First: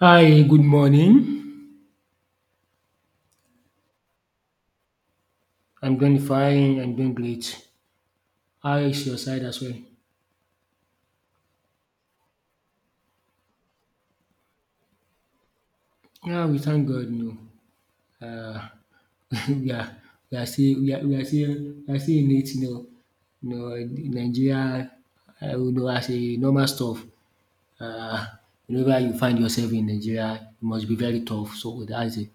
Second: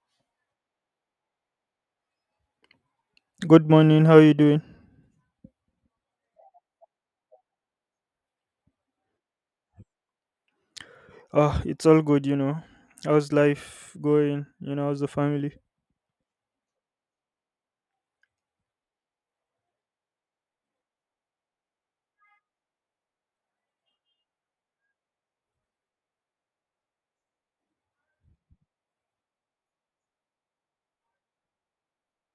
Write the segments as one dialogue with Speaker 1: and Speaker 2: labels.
Speaker 1: Hi, good morning.
Speaker 2: Good morning. How you doing?
Speaker 1: I'm doing fine. I'm doing great. How is your side as well?
Speaker 2: Ah, it's all good, you know. How's life going? You know, how's the family?
Speaker 1: Yeah, we thank God. No, uh, we are we are still we are, we are still we are still in it. No, no, Nigeria. I would know as a normal stuff. Uh, whenever you find yourself in Nigeria, it must be very tough. So that's it.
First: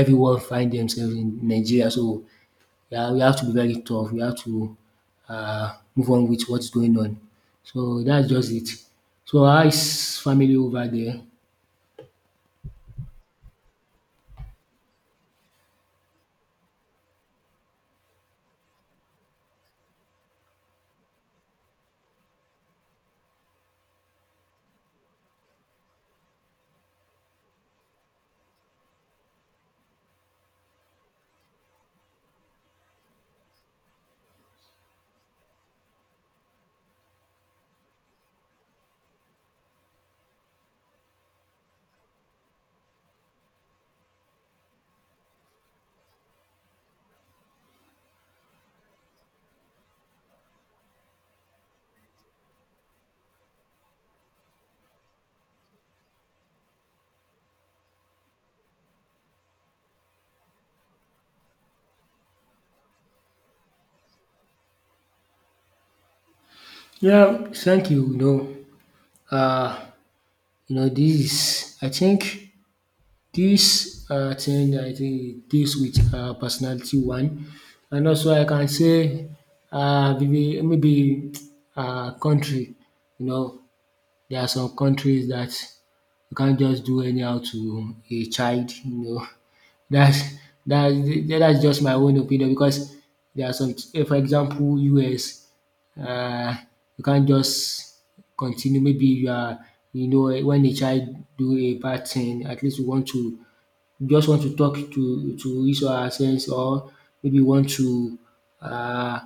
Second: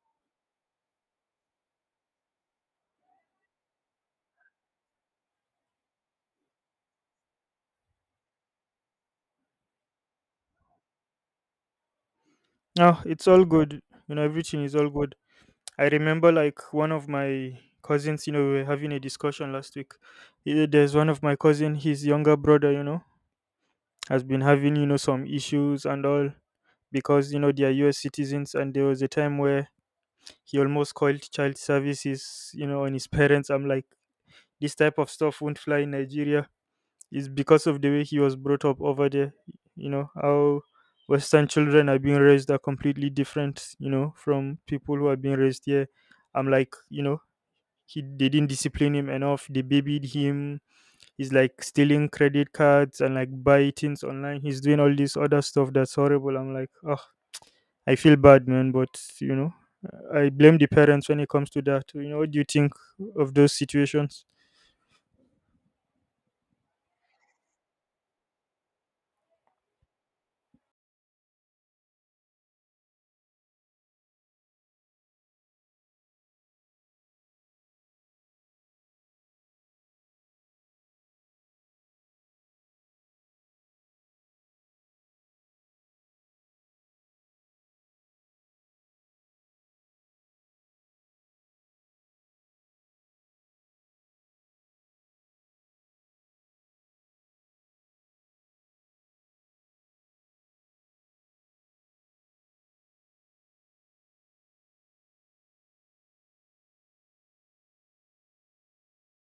Speaker 1: Everyone find themselves in Nigeria. So yeah, we have to be very tough. We have to move on with what's going on. So that's just it. So how is family over there?
Speaker 2: Ah, it's all good. You know, everything is all good. I remember like one of my cousins. You know, we were having a discussion last week. Eh, there's one of my cousin. His younger brother, you know, has been having you know some issues and all because you know they are U.S. citizens. And there was a time where he almost called child services, you know, on his parents. I'm like, this type of stuff won't fly in Nigeria is because of the way he was brought up over there. You know, how Western children are being raised are completely different, you know, from people who are being raised here. I'm like, you know, he they didn't discipline him enough. They babied him. He's like stealing credit cards and like buy things online. He's doing all this other stuff that's horrible. I'm like, oh, I feel bad, man, but you know, I blame the parents when it comes to that. You know, what do you think of those situations?
Speaker 1: Yeah, thank you. Uh, this is, I think, this thing, I think e deals with personality one, and also I can say maybe country, you know. There are some countries that you can't just do anyhow to a child, you know. dats that's that's just my own opinion, because there are some for example US. uh, you can't just continue, maybe you are, when a child do a bad thing, at least you want to, you just want to talk to his or herself, or maybe you want to uh,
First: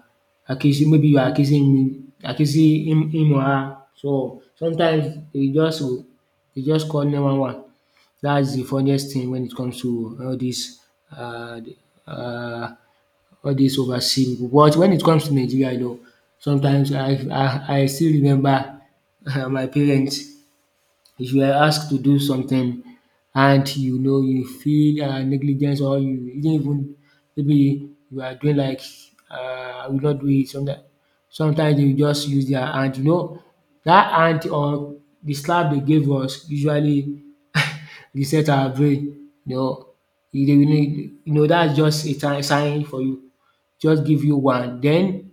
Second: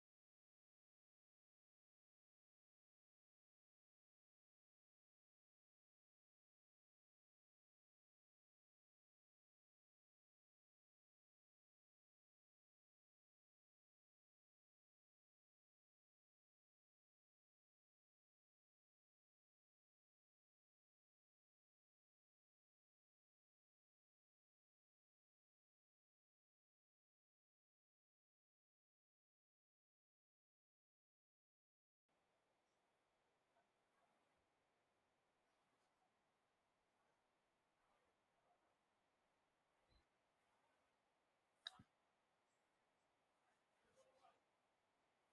Speaker 1: accuse, maybe you are accusing him or her. So sometimes e just go, e just call 911. That's the funniest thing when it comes to all this, uh, uh, all dis overseas pipu. But when it comes to Nigeria, though, sometimes I still remember my parents. If you are asked to do something and you know you feel negligence, or you didn't even, maybe you are doing like, "I will not do it." Sometimes, they will just use their hand. You know, that hand or the slap they gave us usually reset our brain. You know, e dey, that's just a time sign for you. Just give you one, then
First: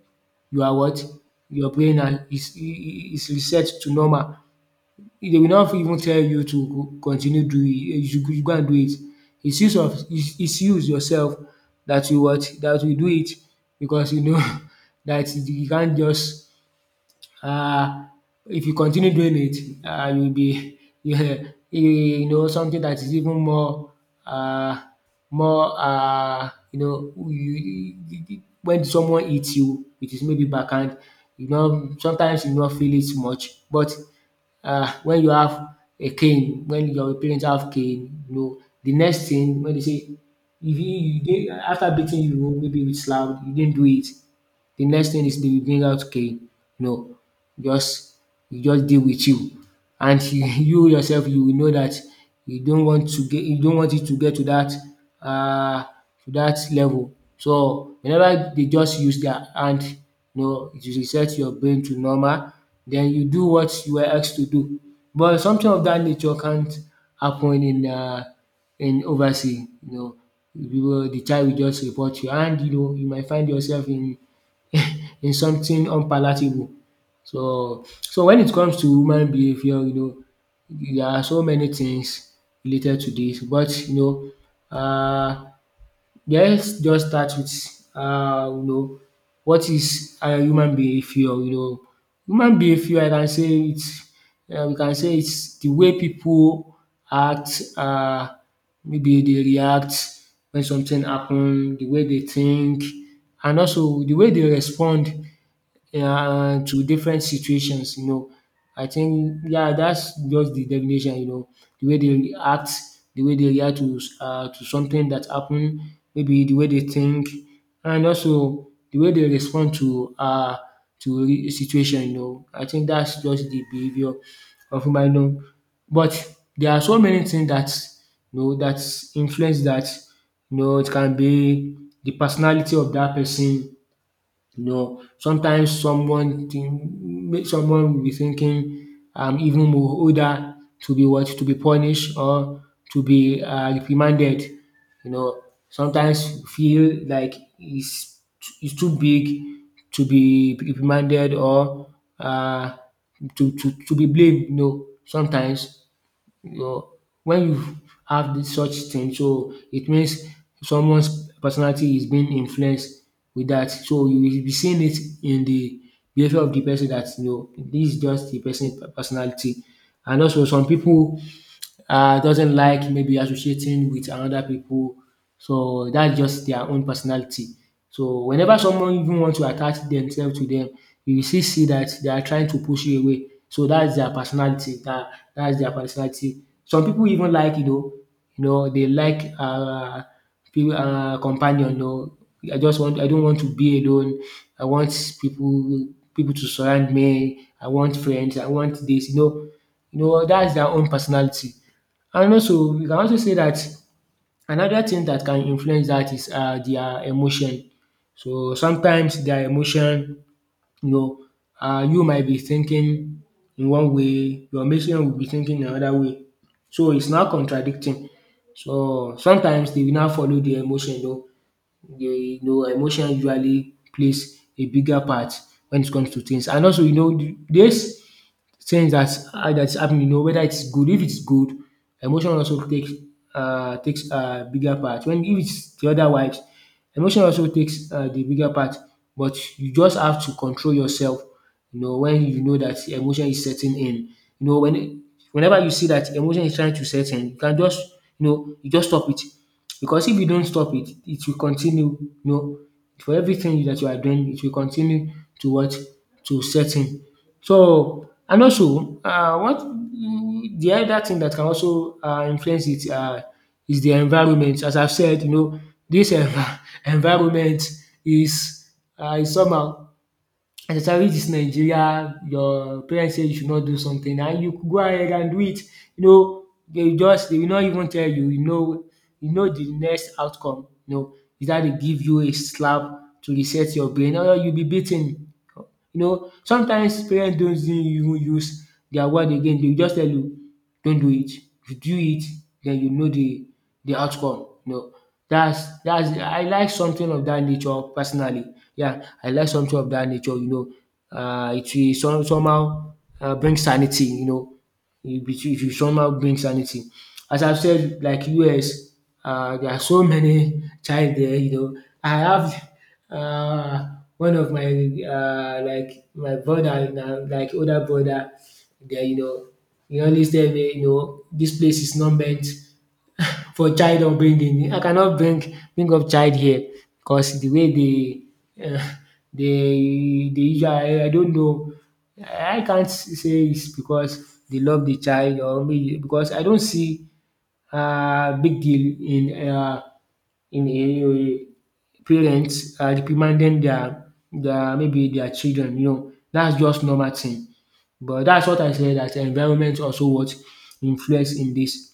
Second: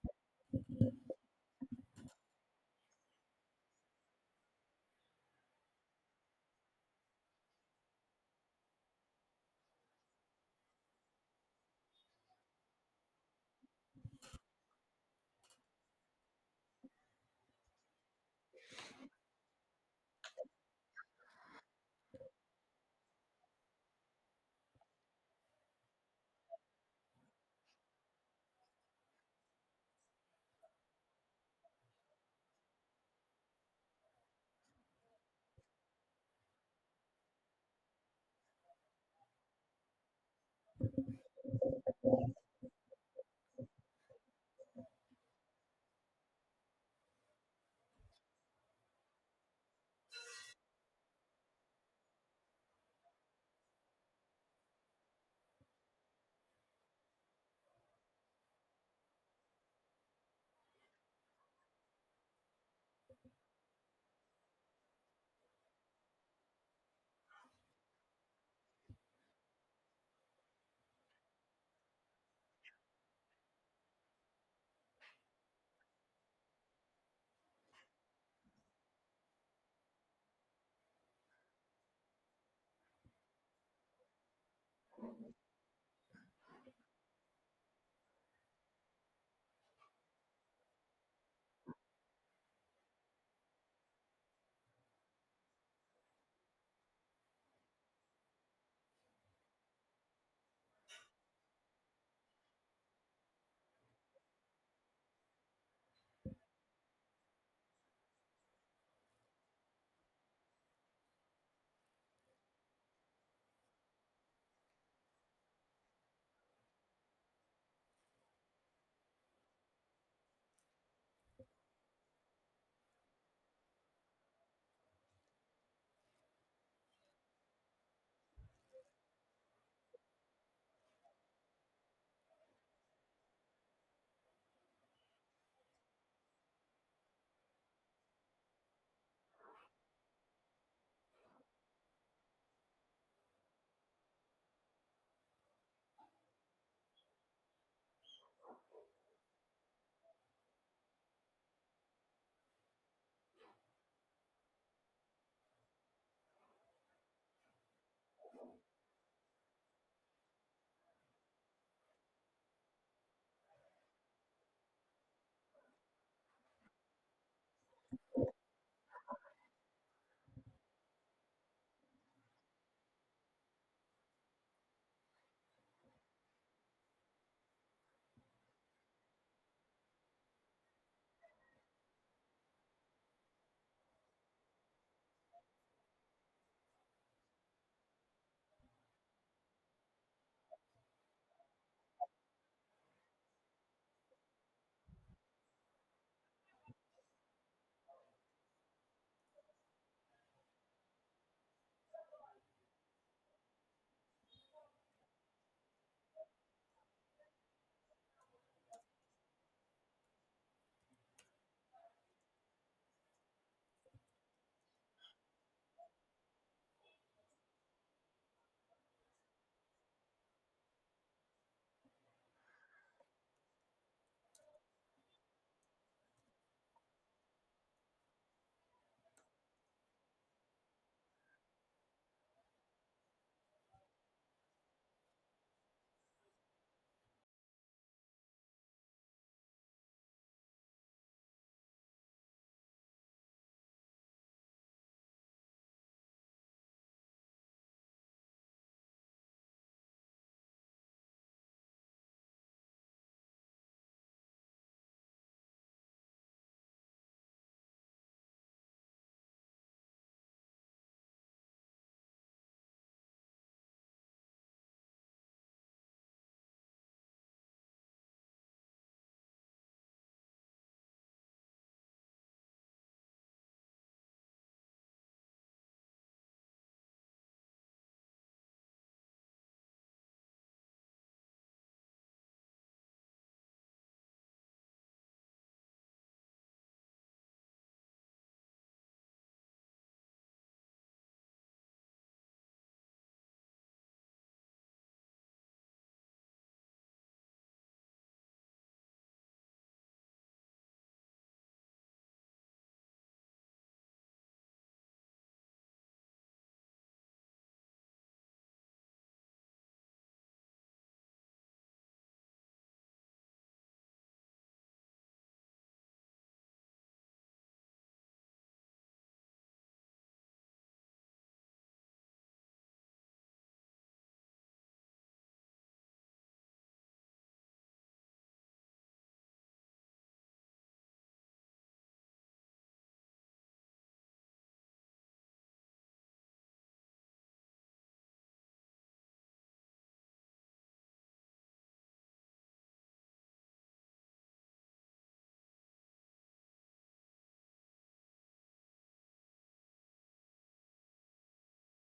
Speaker 1: you are what? Your brain na is reset to normal. They will not even tell you to go continue doing it, You should go and do it. It's use yourself, that will, what, that will do it, because you know that you can't just, um if you continue doing it, you'll be yeah, you know something that is even more um more, when someone hits you with his maybe backhand, you know sometimes you not feel it much, but when you have a cane, when your parents have cane, you know, the next thing when they say, if you dey, after beating you maybe with slap you didn't do it, the next thing is they will bring out okay, know, just e just deal with you, and you yourself you will know that you don't want it to get to uh, to that level. So whenever they just use their hand, you know it will reset your brain to normal, then you do what you were asked to do. But something of that nature can't happen in oversea, you know. The child will just report you, and you know you might find yourself in in something unpalatable. So when it comes to human behaviour, you know there are so many things related to this, but you know yes, just start with um you know what is human behaviour, you know. Human behaviour, I can say it's, we can say it's the way people act, maybe they react when something happen, the way they think, and also the way they respond, to different situations, you know. I think, yeah, that's just the definition, you know. The way they react, the way they react to something that happen, maybe the way they think, and also the way they respond to a situation, you know. I think that's just the behaviour of human, you know. But there are so many things that you know that influence that. You know, it can be the personality of that person, you know. Sometimes someone think, make someone will be thinking I'm even more older to be what, to be punished or to be reprimanded. You know, sometimes feel like it's too big to be reprimanded, or uh, to be blamed. You know, sometimes your when you have dis such thing, so it means someone's personality is being influenced with that. So you will be seeing it in the behavior of the person that you know this is just the person personality. And also, some people doesn't like maybe associating with another people. So that's just their own personality. So whenever someone even want to attach themselves to them, you will still see that they are trying to push you away. So that's their personality. That's their personality. Some people even like, you know, they like people, companion. You know, I don't want to be alone. I want people to surround me. I want friends. I want this. You know, that's their own personality. And also we can also say that another thing that can influence that is their emotion. So sometimes their emotion, you know you might be thinking in one way, your mate will be thinking another way. So it's now contradicting. So sometimes they will now follow their emotion, you know. They you know emotion usually plays a bigger part when it comes to things, and also you know this things that that's happening, you know, whether it's good. If it's good, emotion also takes a bigger part. When if it's the other otherwise, emotion also takes the bigger part. But you just have to control yourself. You know, when you know that emotion is setting in, you know, whenever you see that emotion is trying to set in, you can just, you just stop it. Because if you don't stop it, it will continue. You know, for everything that you are doing, it will continue to what, to set in. So, and also what the other thing that can also influence it is the environment. As I've said, you know, this envi environment is is somehow, especially dis Nigeria. Your parents say you should not do something and you go ahead and do it. You know, they will not even tell you, you know the next outcome. You know, is that they give you a slap to reset your brain, or you will be beaten. You know, sometimes parents don't even use their word again. They just tell you, don't do it. If you do it, then you know the outcome. You know, that's I like something of that nature personally. Yeah, I like something of that nature. You know, it will somehow bring sanity. You know, if you somehow bring sanity. As I've said, like US, there are so many child there. You know, I have uh, one of my like my brother, now, like older brother, there. You know, he always tell me, you know, this place is not meant for child upbringing. I cannot bring up child here, because the way they they usually, I don't know. I can't say it's because they love the child, or maybe because I don't see big deal in parents reprimanding their maybe their children. You know, that's just normal thing. But that's what I said, that environment also what influence in this,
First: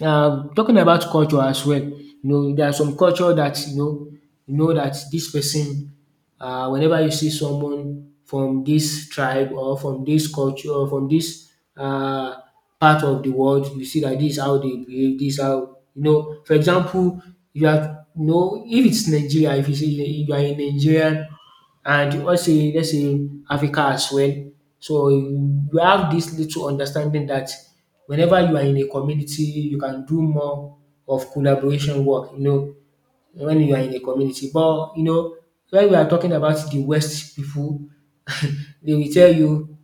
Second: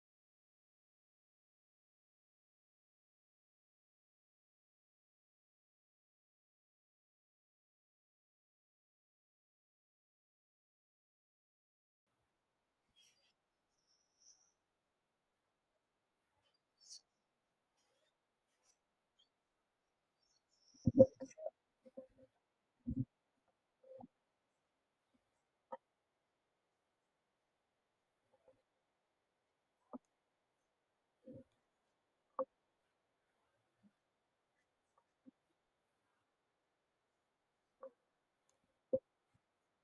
Speaker 1: talking about culture as well. You know, there are some culture that you know, that this person, whenever you see someone from this tribe or from this culture or from this um part of the world, you see dat dis how they behave, dis how, you know. For example, you know if it's Nigeria, if you say you are a Nigerian, and also let's say Africa as well. So you have this little understanding that whenever you are in a community, you can do more of collaboration work, you know, when you are in a community. But you know, when we are talking about the West people, they will tell you,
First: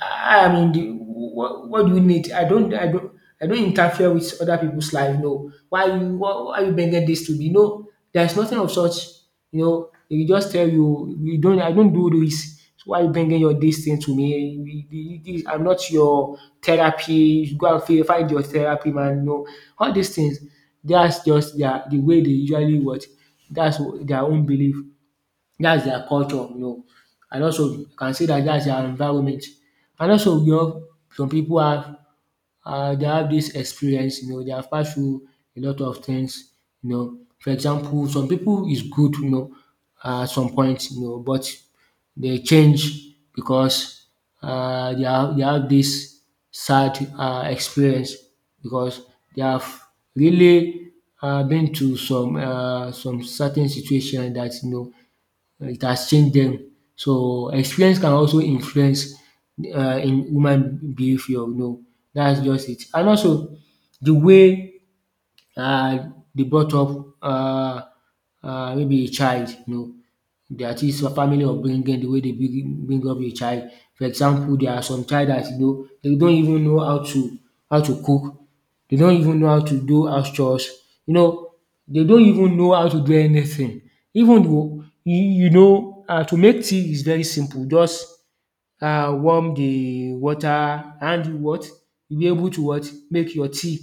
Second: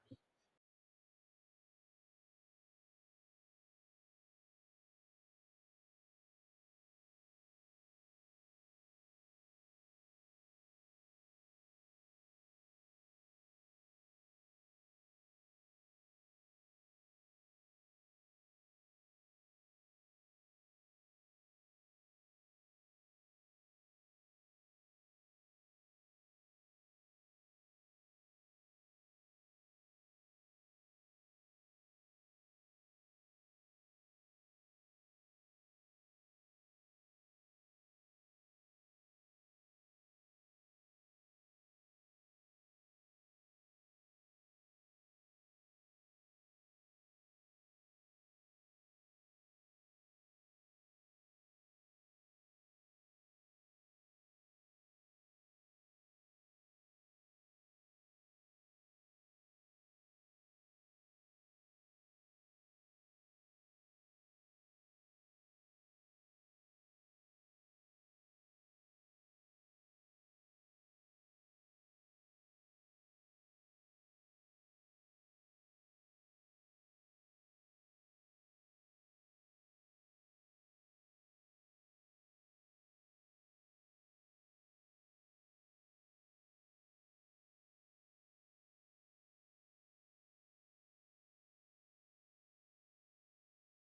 Speaker 1: I mean, what do you need? I don't interfere with other people's life. No, why you bringing this to me? No, there's nothing of such. You know, they will just tell you, you don't, I don't do this. So why you bringing your this thing to me? I'm not your therapy. You go and find your therapy, man. No, all these things. That's just the way they usually what. That's their own belief. That's their culture, you know, and also you can see that that's their environment. And also, you know, some people have they have this experience, you know, they have passed through a lot of things, you know. For example, some people is good, you know, at some point, you know, but they change because they have this sad experience because they have really been to some certain situation like that, you know, it has changed them. So experience can also influence in human behaviour, you know. That's just it. And also the way uh, they brought up maybe a child, you know, that is a family upbringing, the way they bring up a child. For example, there are some child that, you know, they don't even know how to cook. They don't even know how to do house chores, you know, they don't even know how to do anything. Even though you you know to make tea is very simple. Just warm the water and you what you be able to what make your tea,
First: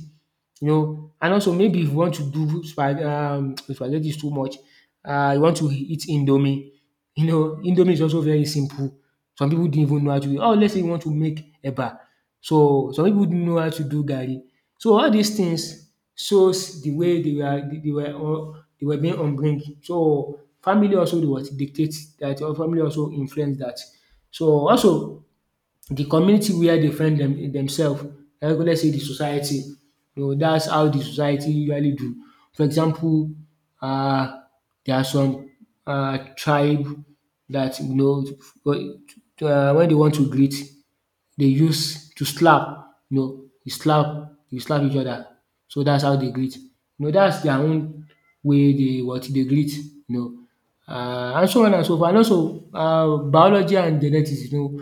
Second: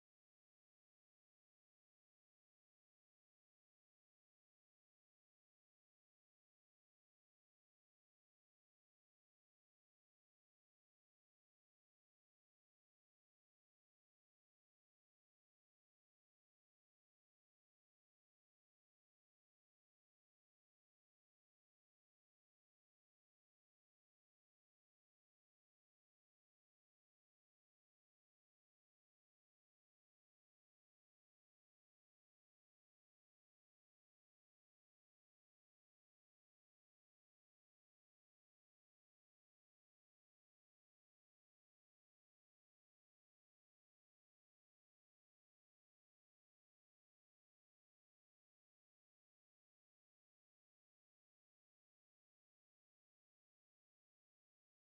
Speaker 1: you know. And also maybe if you want to do spaghetti is too much, you want to eat indomie. You know, indomie is also very simple. Some people didn't even know how to do. Oh, let's say you want to make eba. So some people didn't know how to do garri. So all these things shows the way they were being upbringing. So family also they was dictate that your family also influence that. So also the community where they find them themselves. Like let's say the society, you know, that's how the society usually do. For example, um there are some tribe that, you know, um when they want to greet, dey use to slap. You know, you slap each other. So dats how dey greet. You know dats their own way dey what dey greet, you know. And so on and so forth. And also, biology and genetics, you know,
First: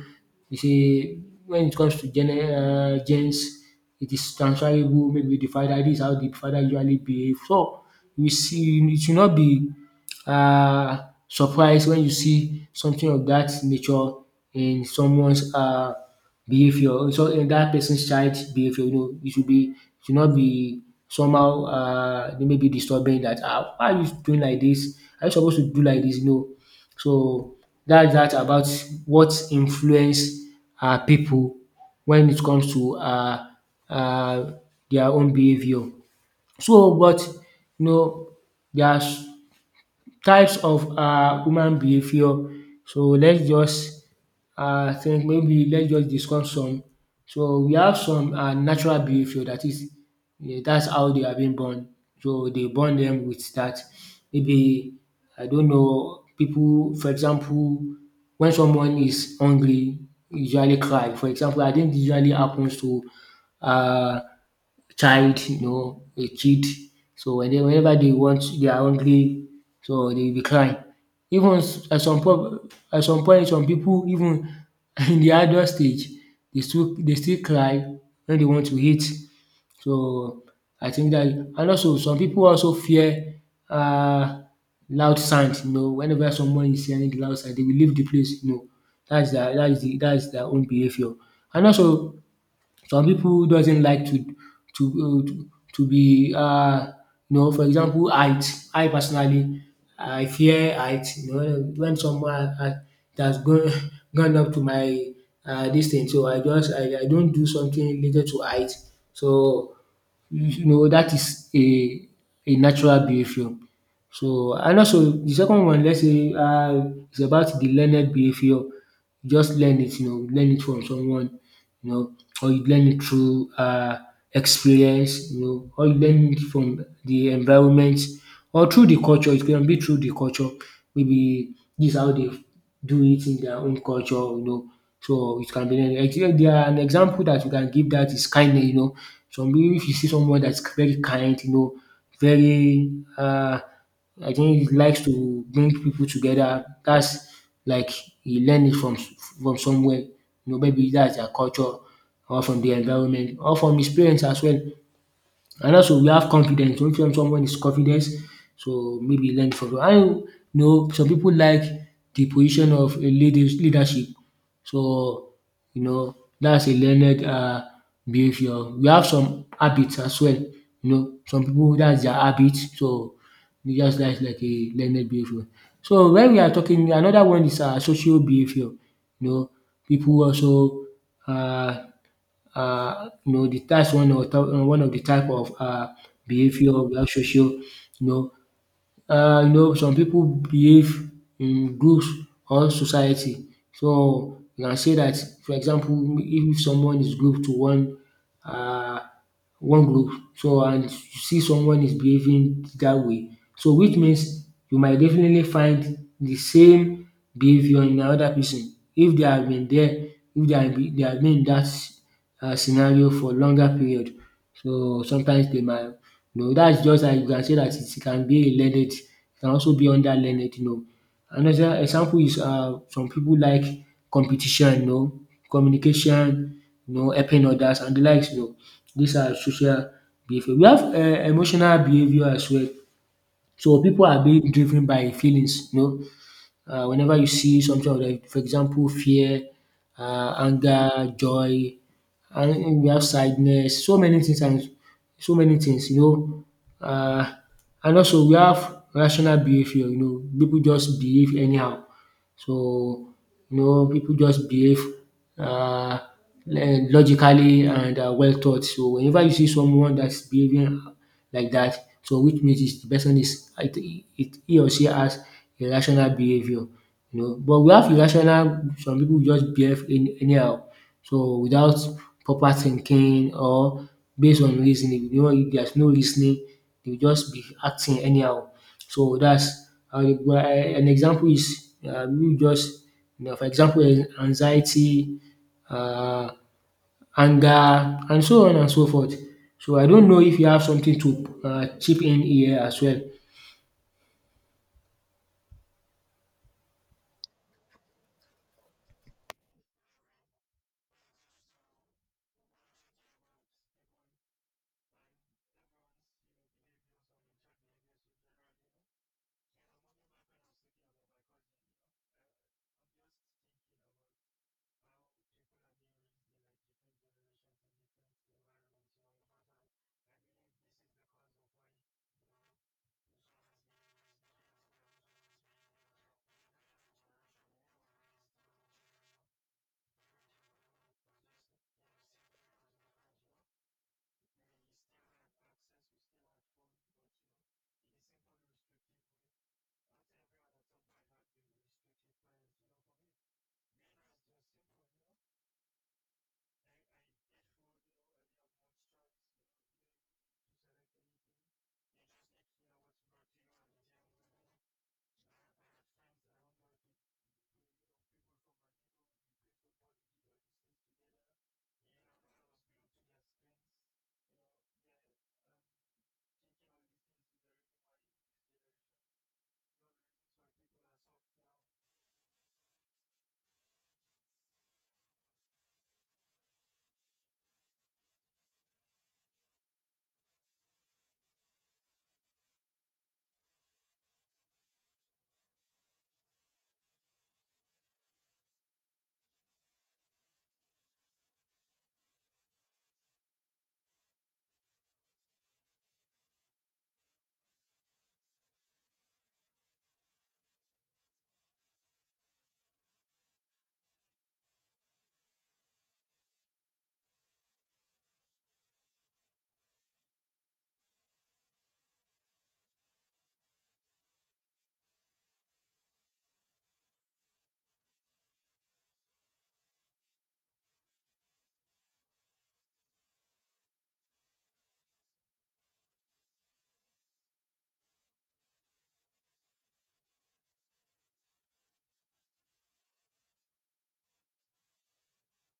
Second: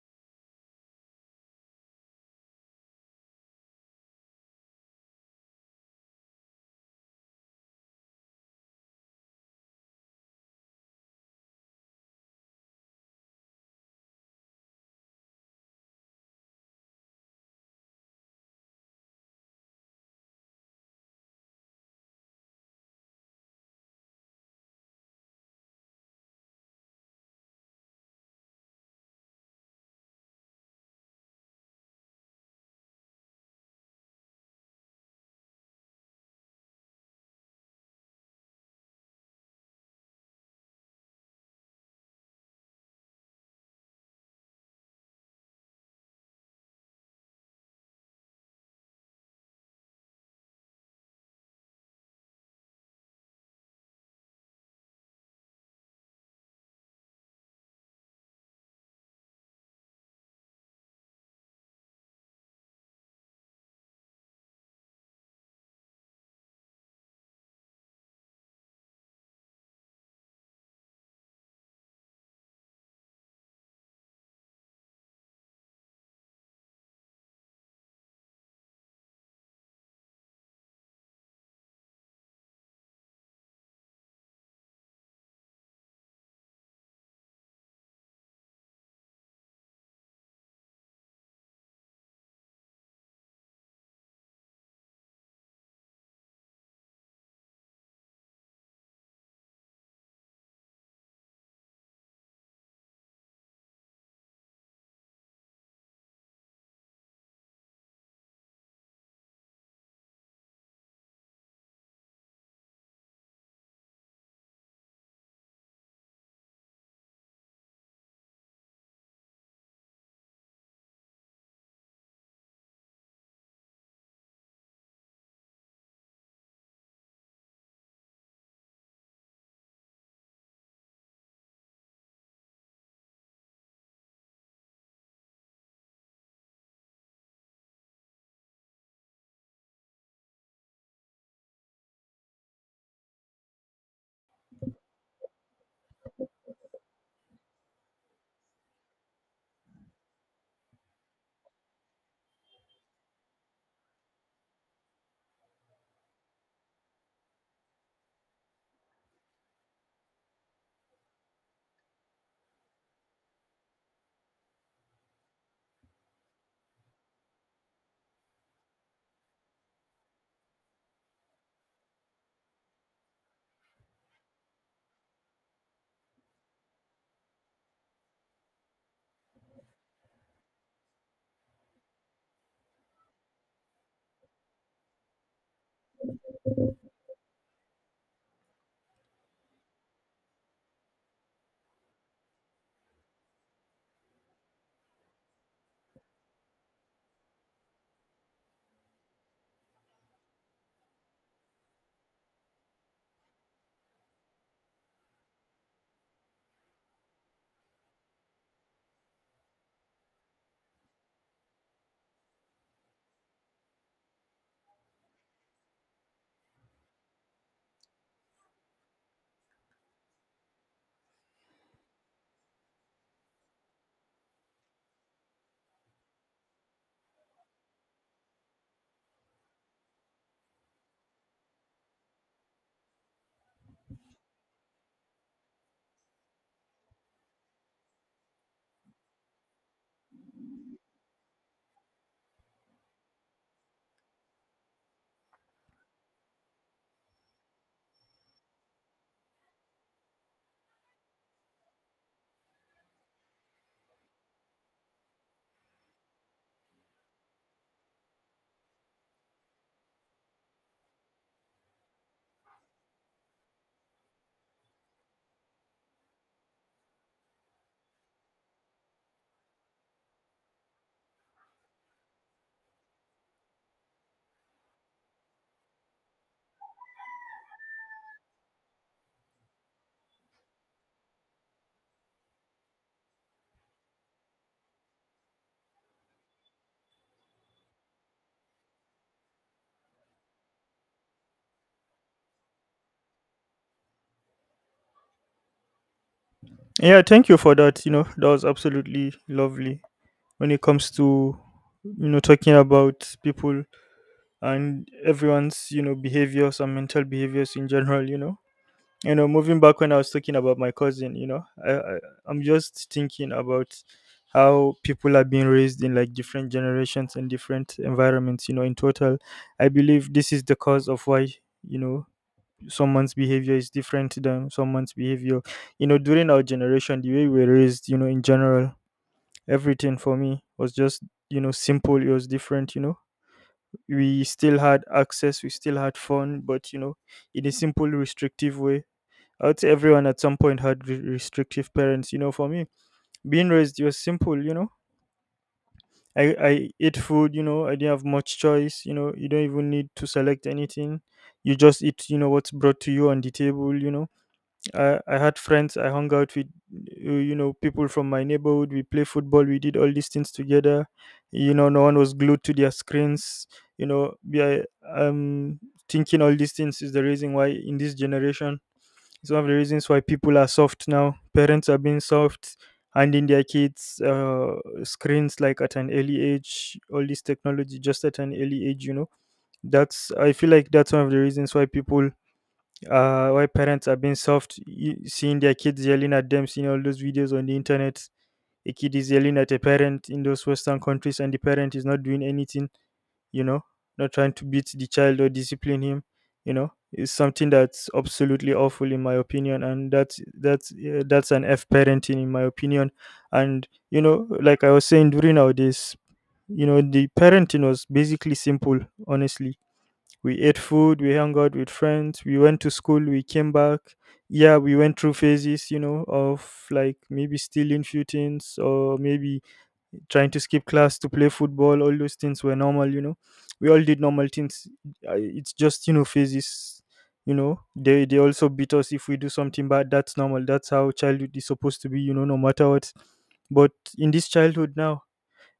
Speaker 1: is a when it comes to genes, it is transferable. Maybe the father, dis is how the father usually behave. So you see it should not be Uh, surprise when you see something of that nature in someone's behavior, so in that person's child behavior. You know, it should not be somehow. They may be disturbing that, ah, why are you doing like this? Are you supposed to do like this? You know. So that's that about what influence people when it comes to uh their own behavior. So but, you know, there's types of human behaviour. So let's just think, maybe let's just discuss some. So we have some natural behaviour, that is dat's how they have been born. So they born them with that. Maybe I don't know people. For example, when someone is hungry, usually cry. For example, and dis usually happens to uh child, you know, a kid. So when they, whenever they want, they are hungry, so they will be crying. At some point, some people even in the adult stage, they still cry when they want to eat. So I think that, and also some people also fear um loud sound. You know, whenever someone is hearing the loud sound, they will leave the place. You know, that's their that is the that is their own behaviour. And also some people doesn't like to um to to be you know, for example, height. I personally, I fear height. You know, when someone it has gone gone up to my dis thing, so I just I don't do something related to height. So you know that is a natural behaviour. So and also the second one, let's say, is about the learned behaviour. You just learn it, you know, learn it from someone, you know, or you learn it through, experience, you know, or you learn it from the environment or through the culture. It can be through the culture. Maybe this is how they do it in their own culture, you know. So it can be learned. Actually, there are an example that you can give, that is kindness, you know. Some people, if you see someone that's very kind, you know, very uh I think he likes to bring people together. That's like he learned it from somewhere. You know, maybe that's their culture or from the environment or from his parents as well. And also we have confidence. When someone is confident, so maybe learn from I you know, some people like the position of a leadership. So you know, that's a learned behaviour. We have some habits as well. You know, some people that's their habit. So you just like a learned behaviour. So when we are talking, another one is social behaviour. You know, people also uh. You know the that's one of the type of behaviour where social, you know, you know, some people behave in groups or society. So you can say that, for example, if someone is group to one uh one group, so and you see someone is behaving that way, so which means you might definitely find the same behaviour in another person if they have been there, if they have been in dat scenario for longer period. So sometimes they might, you know, that's just like you can say that it can be a learned, it can also be under learned, you know. Another example is some people like competition, you know, communication, you know, helping others and the likes, you know. These are social behaviour. We have emotional behaviour as well. So people are being driven by feelings, you know, whenever you see something of them, for example, fear, anger, joy, and we have sadness, so many things you know. Uh, and also we have rational behavior, you know, people just behave anyhow. So, you know, people just behave uh, logically and, well thought. So, whenever you see someone that's behaving like that, so which means is the person is he or she has irrational behavior. You know, but we have irrational. Some people just behave in anyhow, so without proper thinking or based on reasoning. You know, if there's no reasoning, they will just be acting anyhow. So that's an example is, you just, you know, for example, anxiety, um anger and so on and so forth. So I don't know if you have something to chip in here as well.
Speaker 2: Yeah, thank you for that. You know, that was absolutely lovely when it comes to you know talking about people and everyone's you know behaviors and mental behaviors in general. You know, you know moving back when I was talking about my cousin, you know I I'm just thinking about how people are being raised in like different generations and different environments, you know, in total I believe this is the cause of why, you know, someone's behavior is different than someone's behavior. You know, during our generation, the way we were raised, you know, in general, everything for me was just, you know, simple. It was different, you know, we still had access, we still had fun, but you know, in a simple restrictive way, I would say everyone at some point had restrictive parents. You know, for me, being raised, you're simple. You know, I ate food. You know, I didn't have much choice. You know, you don't even need to select anything. You just eat. You know what's brought to you on the table. You know, I had friends. I hung out with, you know, people from my neighborhood. We play football. We did all these things together. You know, no one was glued to their screens. You know, yeah, um, thinking all these things is the reason why in this generation, it's one of the reasons why people are soft now. Parents are being soft, handing their kids screens like at an early age, all this technology just at an early age, you know. That's I feel like that's one of the reasons why people, why parents are being soft, seeing their kids yelling at them, seeing all those videos on the internet. A kid is yelling at a parent in those Western countries and the parent is not doing anything, you know, not trying to beat the child or discipline him, you know, is something that's absolutely awful in my opinion, and that's an f parenting in my opinion, and you know, like I was saying, during our days, you know, the parenting was basically simple, honestly. We ate food, we hung out with friends, we went to school, we came back. Yeah, we went through phases, you know, of like maybe stealing few things or maybe trying to skip class to play football. All those things were normal, you know, we all did normal things. It's just you know phases, you know they also beat us if we do something bad. That's normal, that's how childhood is supposed to be, you know, no matter what. But in this childhood now,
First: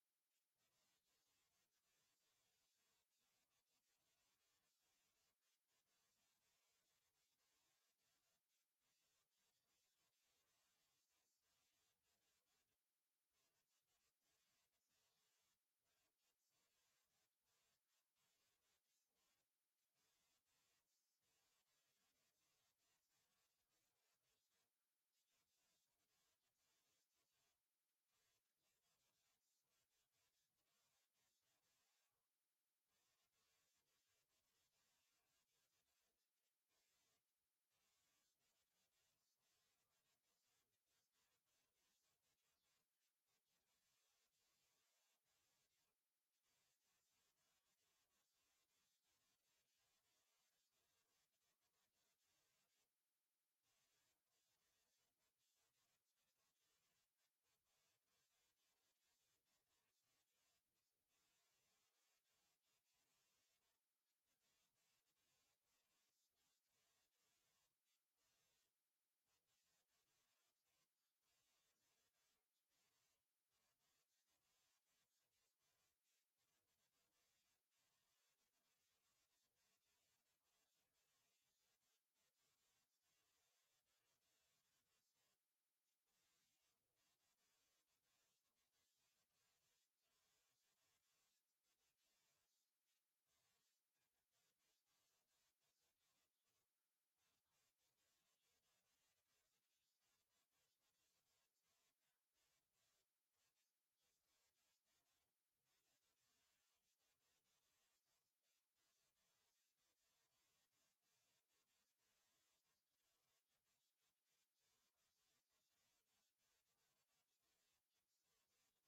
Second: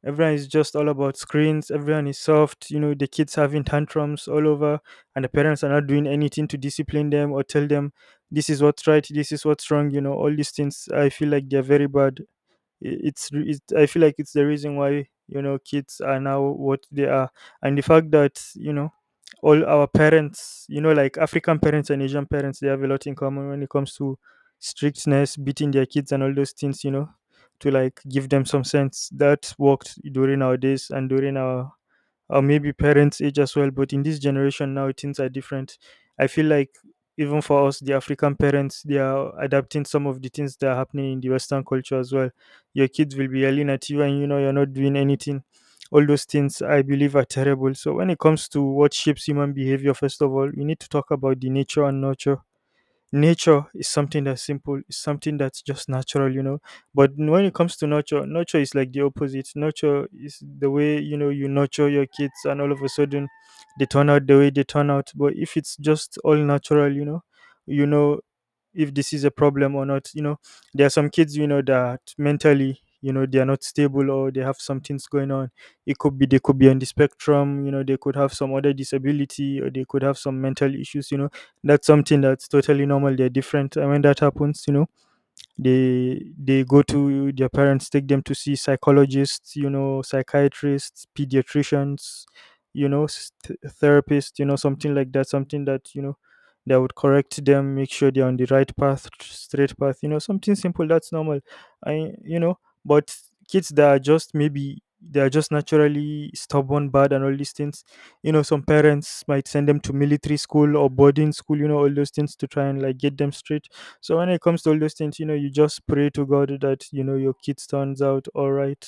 Speaker 2: everyone is just all about screens, everyone is soft, you know, the kids having tantrums all over, and the parents are not doing anything to discipline them or tell them this is what's right, this is what's wrong. You know, all these things, I feel like they're very bad. I feel like it's the reason why, you know, kids are now what they are. And the fact that, you know, all our parents, you know, like African parents and Asian parents, they have a lot in common when it comes to strictness, beating their kids and all those things, you know, to like give them some sense that worked during our days and during our or maybe parents' age as well. But in this generation now, things are different. I feel like even for us, the African parents, they are adapting some of the things that are happening in the Western culture as well. Your kids will be yelling at you, and you know you're not doing anything. All those things I believe are terrible. So when it comes to what shapes human behavior, first of all, we need to talk about the nature and nurture. Nature is something that's simple, it's something that's just natural, you know, but when it comes to nurture, nurture is like the opposite. Nurture is the way, you know, you nurture your kids and all of a sudden they turn out the way they turn out. But if it's just all natural, you know, you know, if this is a problem or not, you know, there are some kids, you know, that mentally, you know, they are not stable or they have some things going on. It could be they could be on the spectrum, you know, they could have some other disability or they could have some mental issues, you know, that's something that's totally normal. They're different. And when that happens, you know, they go to their parents, take them to see psychologists, you know, psychiatrists, pediatricians, you know, therapists, you know, something like that, something that, you know, that would correct them, make sure they're on the right path, straight path, you know, something simple that's normal, I you know. But kids that are just maybe they are just naturally stubborn, bad and all these things, you know, some parents might send them to military school or boarding school, you know, all those things to try and like get them straight. So when it comes to all those things, you know, you just pray to God that you know your kid turns out all right,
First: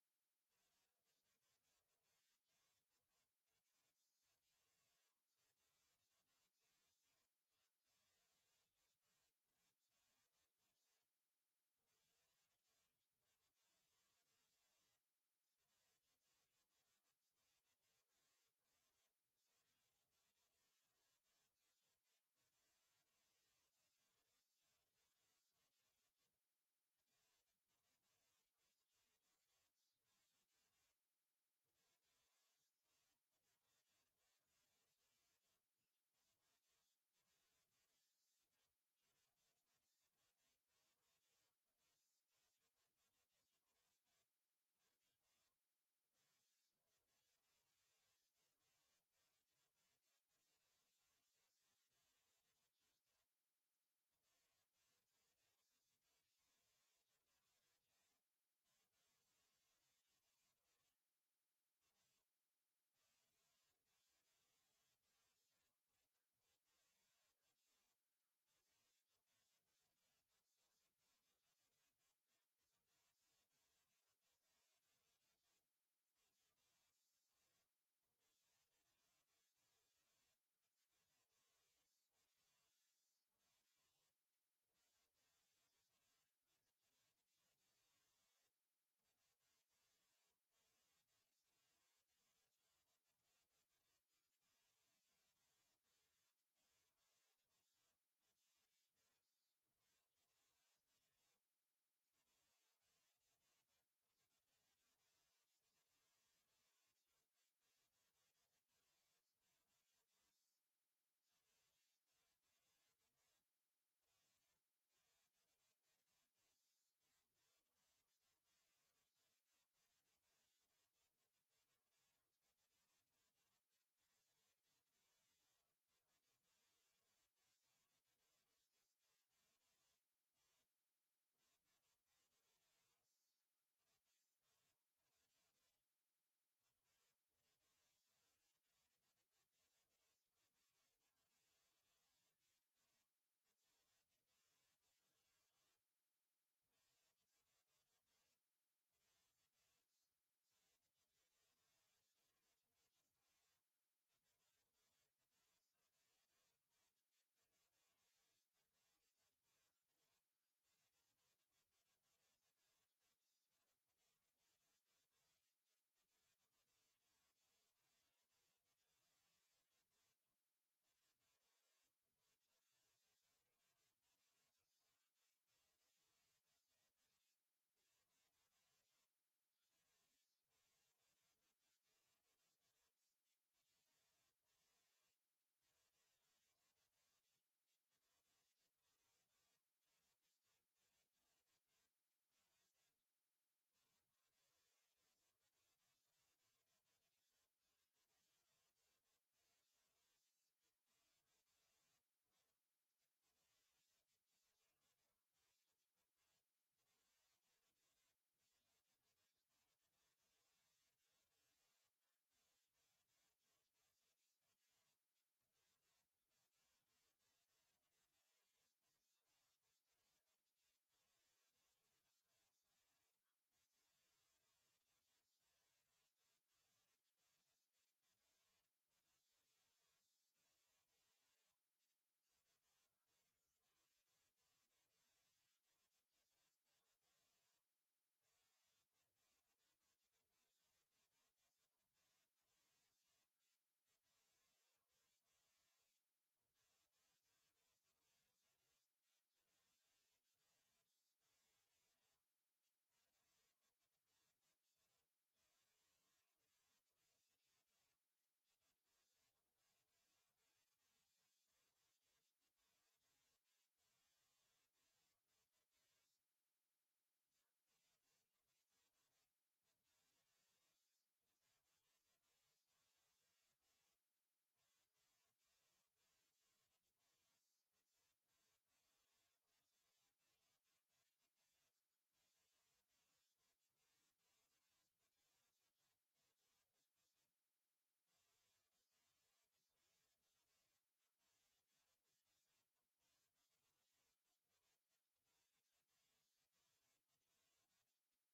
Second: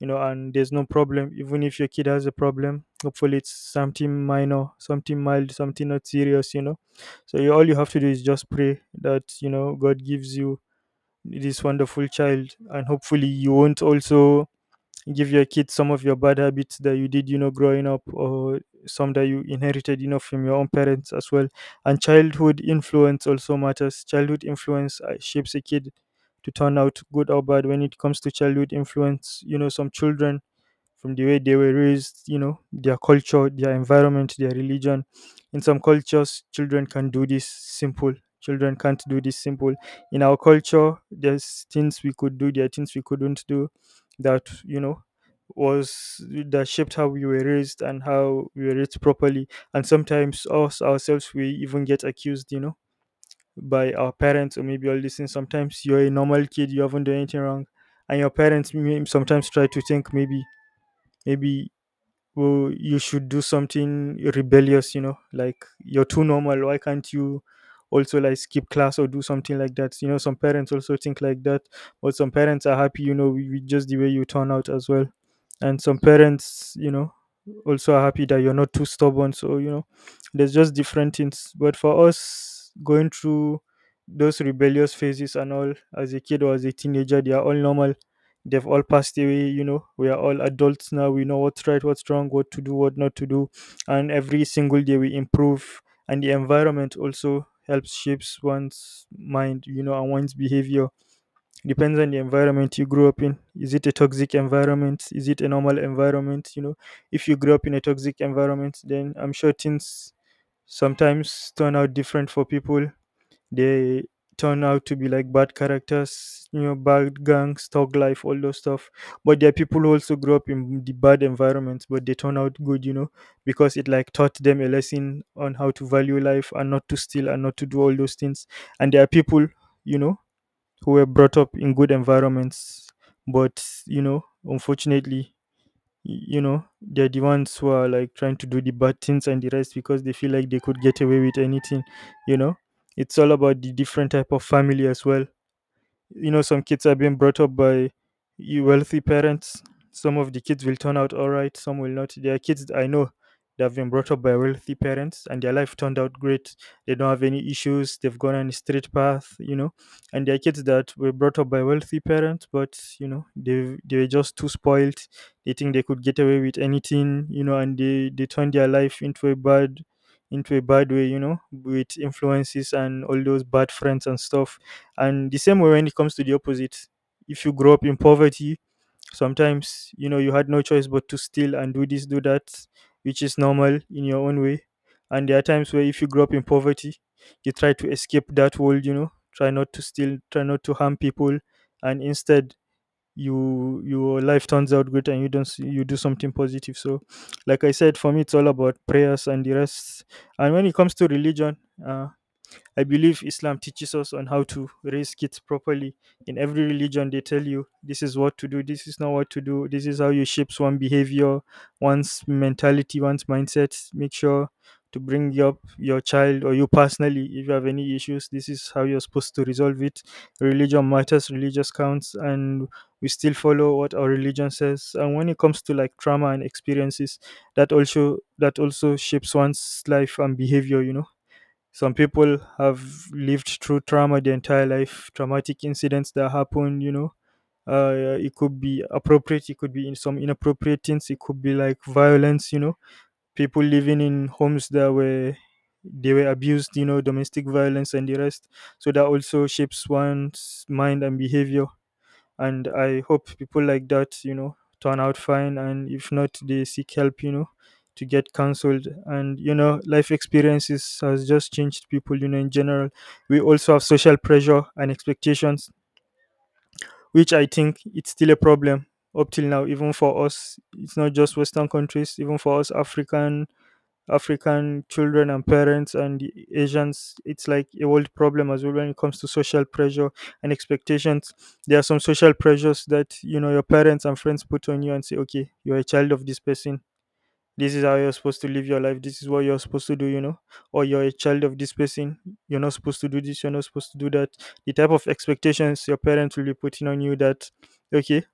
Speaker 2: you know, and there's no problem. Even if your kid has a problem, hopefully it's something minor, something mild, something not serious, you know. So you, all you have to do is just pray that you know God gives you this wonderful child, and hopefully you won't also give your kids some of your bad habits that you did you know growing up, or some that you inherited, you know, from your own parents as well. And childhood influence also matters. Childhood influence, shapes a kid to turn out good or bad. When it comes to childhood influence, you know, some children, from the way they were raised, you know, their culture, their environment, their religion. In some cultures, children can do this simple. Children can't do this simple. In our culture, there's things we could do, there are things we couldn't do that, you know, was that shaped how we were raised and how we were raised properly. And sometimes us ourselves we even get accused, you know, by our parents or maybe all this thing. Sometimes you're a normal kid, you haven't done anything wrong. And your parents may sometimes try to think maybe, maybe, well, you should do something rebellious, you know, like you're too normal. Why can't you also like skip class or do something like that? You know, some parents also think like that, but some parents are happy, you know, with just the way you turn out as well. And some parents, you know, also are happy that you're not too stubborn. So, you know, there's just different things. But for us, going through those rebellious phases and all as a kid or as a teenager, they are all normal. They've all passed away, you know, we are all adults now, we know what's right, what's wrong, what to do, what not to do, and every single day we improve. And the environment also helps shapes one's mind, you know, and one's behavior depends on the environment you grew up in. Is it a toxic environment, is it a normal environment, you know? If you grew up in a toxic environment, then I'm sure things sometimes turn out different for people. They turn out to be like bad characters, you know, bad gangs, thug life, all those stuff. But there are people who also grew up in the bad environments, but they turn out good, because it like taught them a lesson on how to value life and not to steal and not to do all those things. And there are people, you know, who were brought up in good environments, but unfortunately, they're the ones who are like trying to do the bad things and the rest because they feel like they could get away with anything you know it's all about the different type of family as well. Some kids are being brought up by wealthy parents. Some of the kids will turn out all right, some will not. There are kids I know that have been brought up by wealthy parents and their life turned out great. They don't have any issues. They've gone on a straight path. And there are kids that were brought up by wealthy parents, but they were just too spoiled. They think they could get away with anything, and they turn their life into a bad way, with influences and all those bad friends and stuff. And the same way when it comes to the opposite, if you grow up in poverty, sometimes you had no choice but to steal and do this, do that, which is normal in your own way. And there are times where if you grow up in poverty, you try to escape that world, try not to steal, try not to harm people, and instead your life turns out good and you don't you do something positive. So like I said, for me it's all about prayers and the rest. And when it comes to religion, uh I believe Islam teaches us on how to raise kids properly. In every religion, they tell you this is what to do, this is not what to do, this is how you shapes one behavior, one's mentality, one's mindset. Make sure to bring up your child, or you personally if you have any issues. This is how you're supposed to resolve it. Religion matters, religious counts, and we still follow what our religion says. And when it comes to like trauma and experiences, that also shapes one's life and behavior. Some people have lived through trauma their entire life, traumatic incidents that happen. It could be appropriate, it could be in some inappropriate things, it could be like violence, people living in homes that were they were abused, domestic violence and the rest. So that also shapes one's mind and behavior, and I hope people like that turn out fine, and if not they seek help, to get counseled. And life experiences has just changed people in general. We also have social pressure and expectations, which I think it's still a problem up till now. Even for us, it's not just western countries, even for us African children and parents and the Asians, it's like a world problem as well when it comes to social pressure and expectations. There are some social pressures that your parents and friends put on you and say, okay, you're a child of this person. This is how you're supposed to live your life. This is what you're supposed to do, or you're a child of this person. You're not supposed to do this. You're not supposed to do that. The type of expectations your parents will be putting on you, that, okay,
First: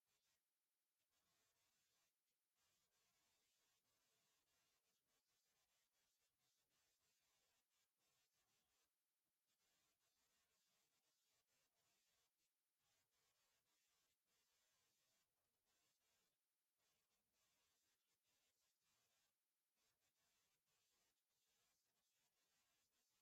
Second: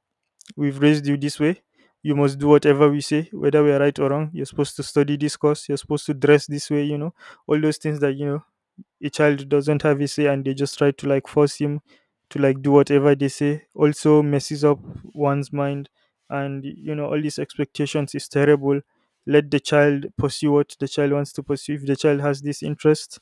Speaker 2: we've raised you this way. You must do whatever we say, whether we are right or wrong. You're supposed to study this course. You're supposed to dress this way, all those things that, a child doesn't have a say and they just try to like force him to like do whatever they say. Also messes up one's mind. And all these expectations is terrible. Let the child pursue what the child wants to pursue. If the child has this interest,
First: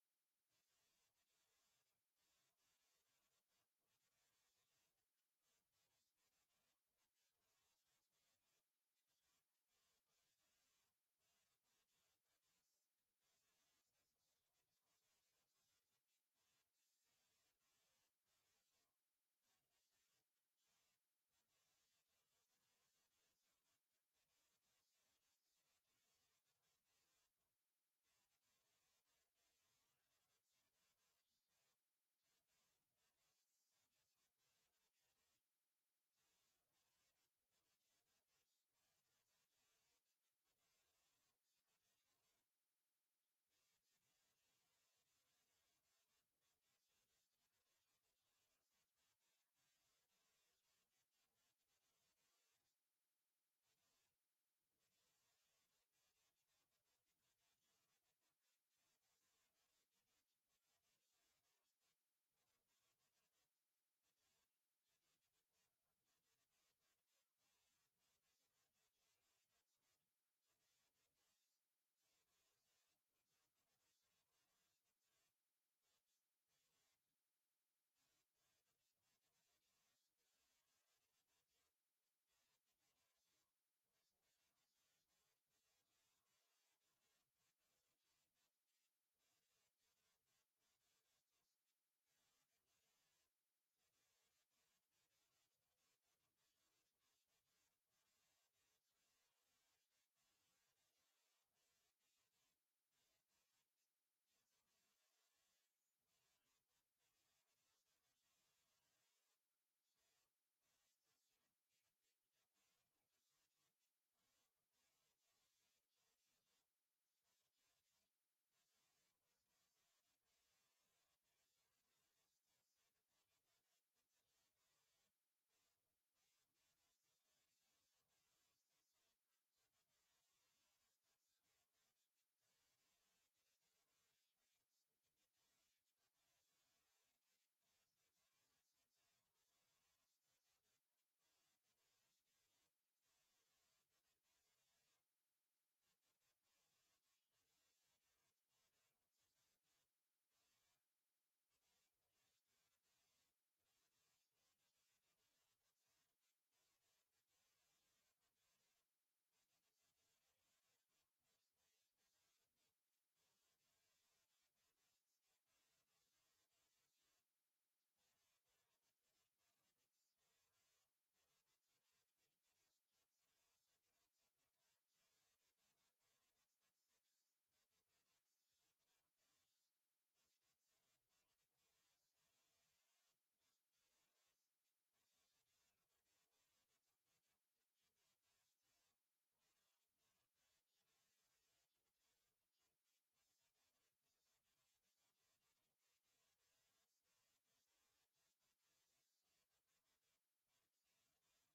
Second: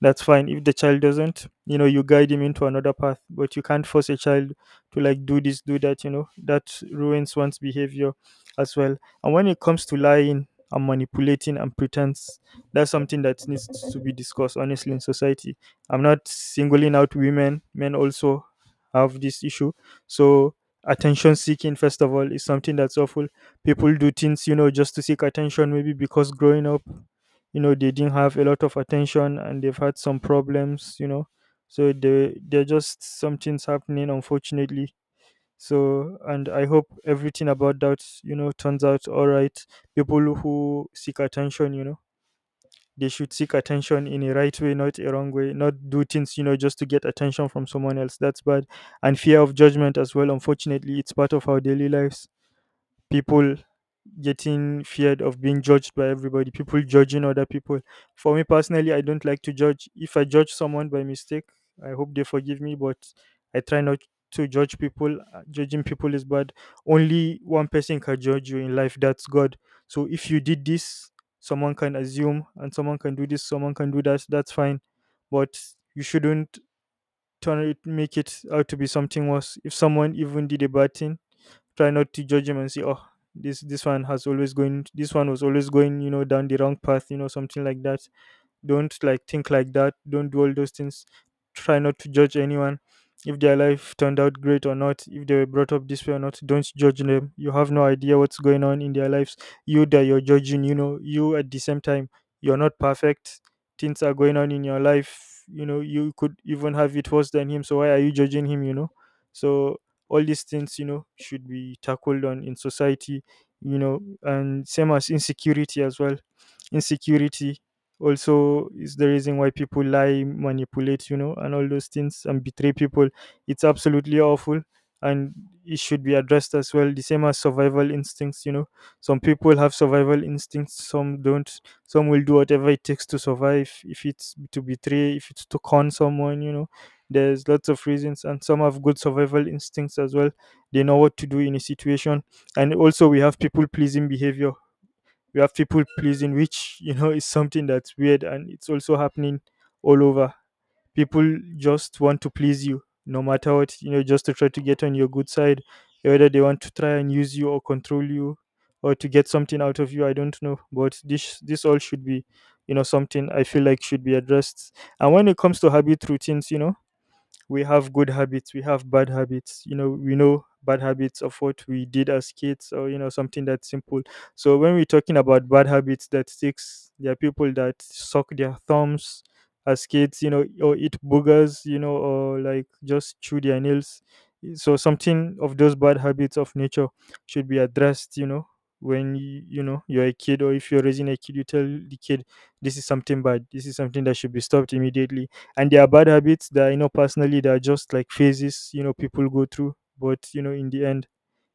Speaker 2: that's fine. If the child doesn't, you guide him into another path, but you can't force a child to like do this, do that, that ruins one's behavior as well. And when it comes to lying and manipulating and pretense, that's something that needs to be discussed honestly in society. I'm not singling out women, men also have this issue. So attention seeking, first of all, is something that's awful. People do things just to seek attention, maybe because growing up they didn't have a lot of attention, and they've had some problems. So they're just some things happening, unfortunately. So and I hope everything about that turns out all right. People who seek attention, they should seek attention in a right way, not a wrong way, not do things just to get attention from someone else. That's bad. And fear of judgment as well, unfortunately it's part of our daily lives. People getting feared of being judged by everybody, people judging other people. For me personally, I don't like to judge. If I judge someone by mistake, I hope they forgive me, but I try not to judge people. Judging people is bad. Only one person can judge you in life, that's God. So if you did this, someone can assume, and someone can do this, someone can do that, that's fine. But you shouldn't turn it, make it out to be something worse. If someone even did a bad thing, try not to judge him and say, oh, this one was always going, down the wrong path, something like that. Don't like think like that, don't do all those things. Try not to judge anyone. If their life turned out great or not, if they were brought up this way or not, don't judge them. You have no idea what's going on in their lives, you that you're judging, you at the same time, you're not perfect. Things are going on in your life, you could even have it worse than him, so why are you judging him? So all these things should be tackled on in society, and same as insecurity as well. Insecurity also is the reason why people lie, manipulate, and all those things and betray people. It's absolutely awful, and it should be addressed as well, the same as survival instincts. Some people have survival instincts, some don't. Some will do whatever it takes to survive, if it's to betray, if it's to con someone, there's lots of reasons, and some have good survival instincts as well. They know what to do in a situation. And also we have people pleasing behavior. We have people pleasing which is something that's weird, and it's also happening all over. People just want to please you no matter what just to try to get on your good side, whether they want to try and use you or control you, or to get something out of you, I don't know, but this all should be, something I feel like should be addressed. And when it comes to habit routines, we have good habits, we have bad habits. We know bad habits of what we did as kids, or something that's simple. So when we're talking about bad habits that sticks, there are people that suck their thumbs as kids, or eat boogers, or like just chew their nails. So something of those bad habits of nature should be addressed. When you're a kid, or if you're raising a kid, you tell the kid this is something bad, this is something that should be stopped immediately. And there are bad habits that you know personally that are just like phases, people go through, but in the end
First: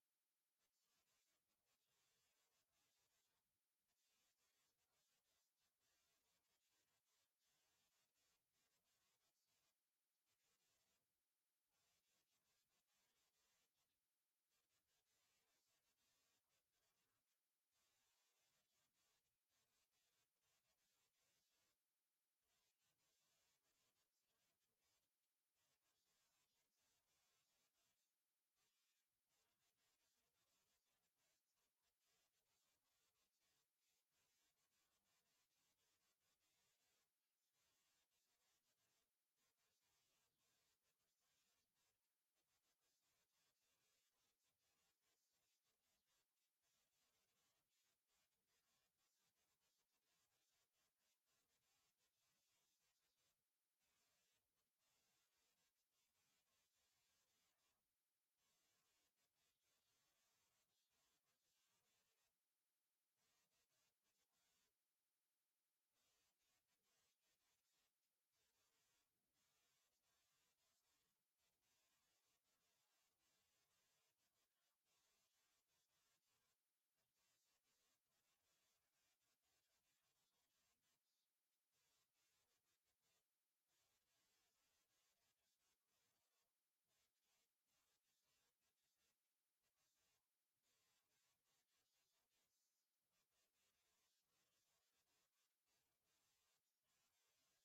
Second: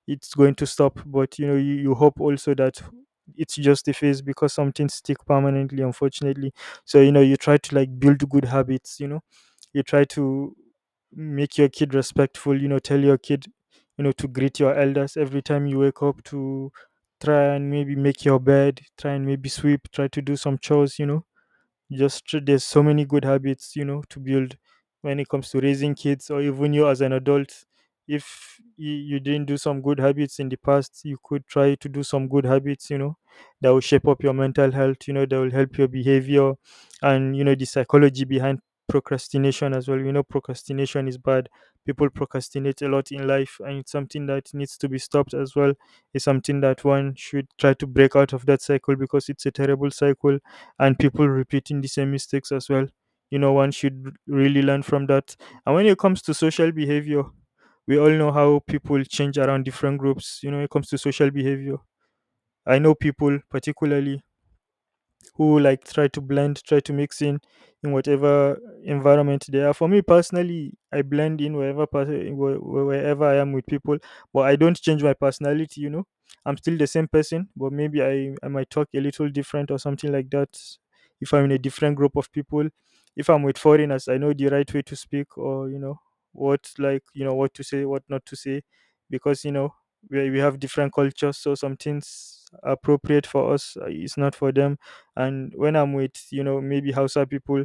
Speaker 2: it's going to stop. But you hope also that it's just a phase, because some things stick permanently, unfortunately. So you try to like build good habits. You try to make your kid respectful, tell your kid, to greet your elders every time you wake up, to try and maybe make your bed, try and maybe sweep, try to do some chores. There's so many good habits, to build when it comes to raising kids or even you as an adult. If you didn't do some good habits in the past, you could try to do some good habits, you know, that will shape up your mental health, you know, that will help your behavior and, you know, the psychology behind procrastination as well. You know, procrastination is bad. People procrastinate a lot in life, and it's something that needs to be stopped as well. It's something that one should try to break out of that cycle because it's a terrible cycle and people repeating the same mistakes as well. You know, one should really learn from that. And when it comes to social behavior, we all know how people change around different groups. You know, when it comes to social behavior, I know people particularly who like try to blend, try to mix in whatever environment they are. For me personally, I blend in wherever wherever I am with people, but I don't change my personality. You know, I'm still the same person, but maybe I might talk a little different or something like that. If I'm in a different group of people, if I'm with foreigners, I know the right way to speak, or you know what, like you know what to say, what not to say, because you know we have different cultures, so some things appropriate for us is not for them. And when I'm with, you know, maybe Hausa people,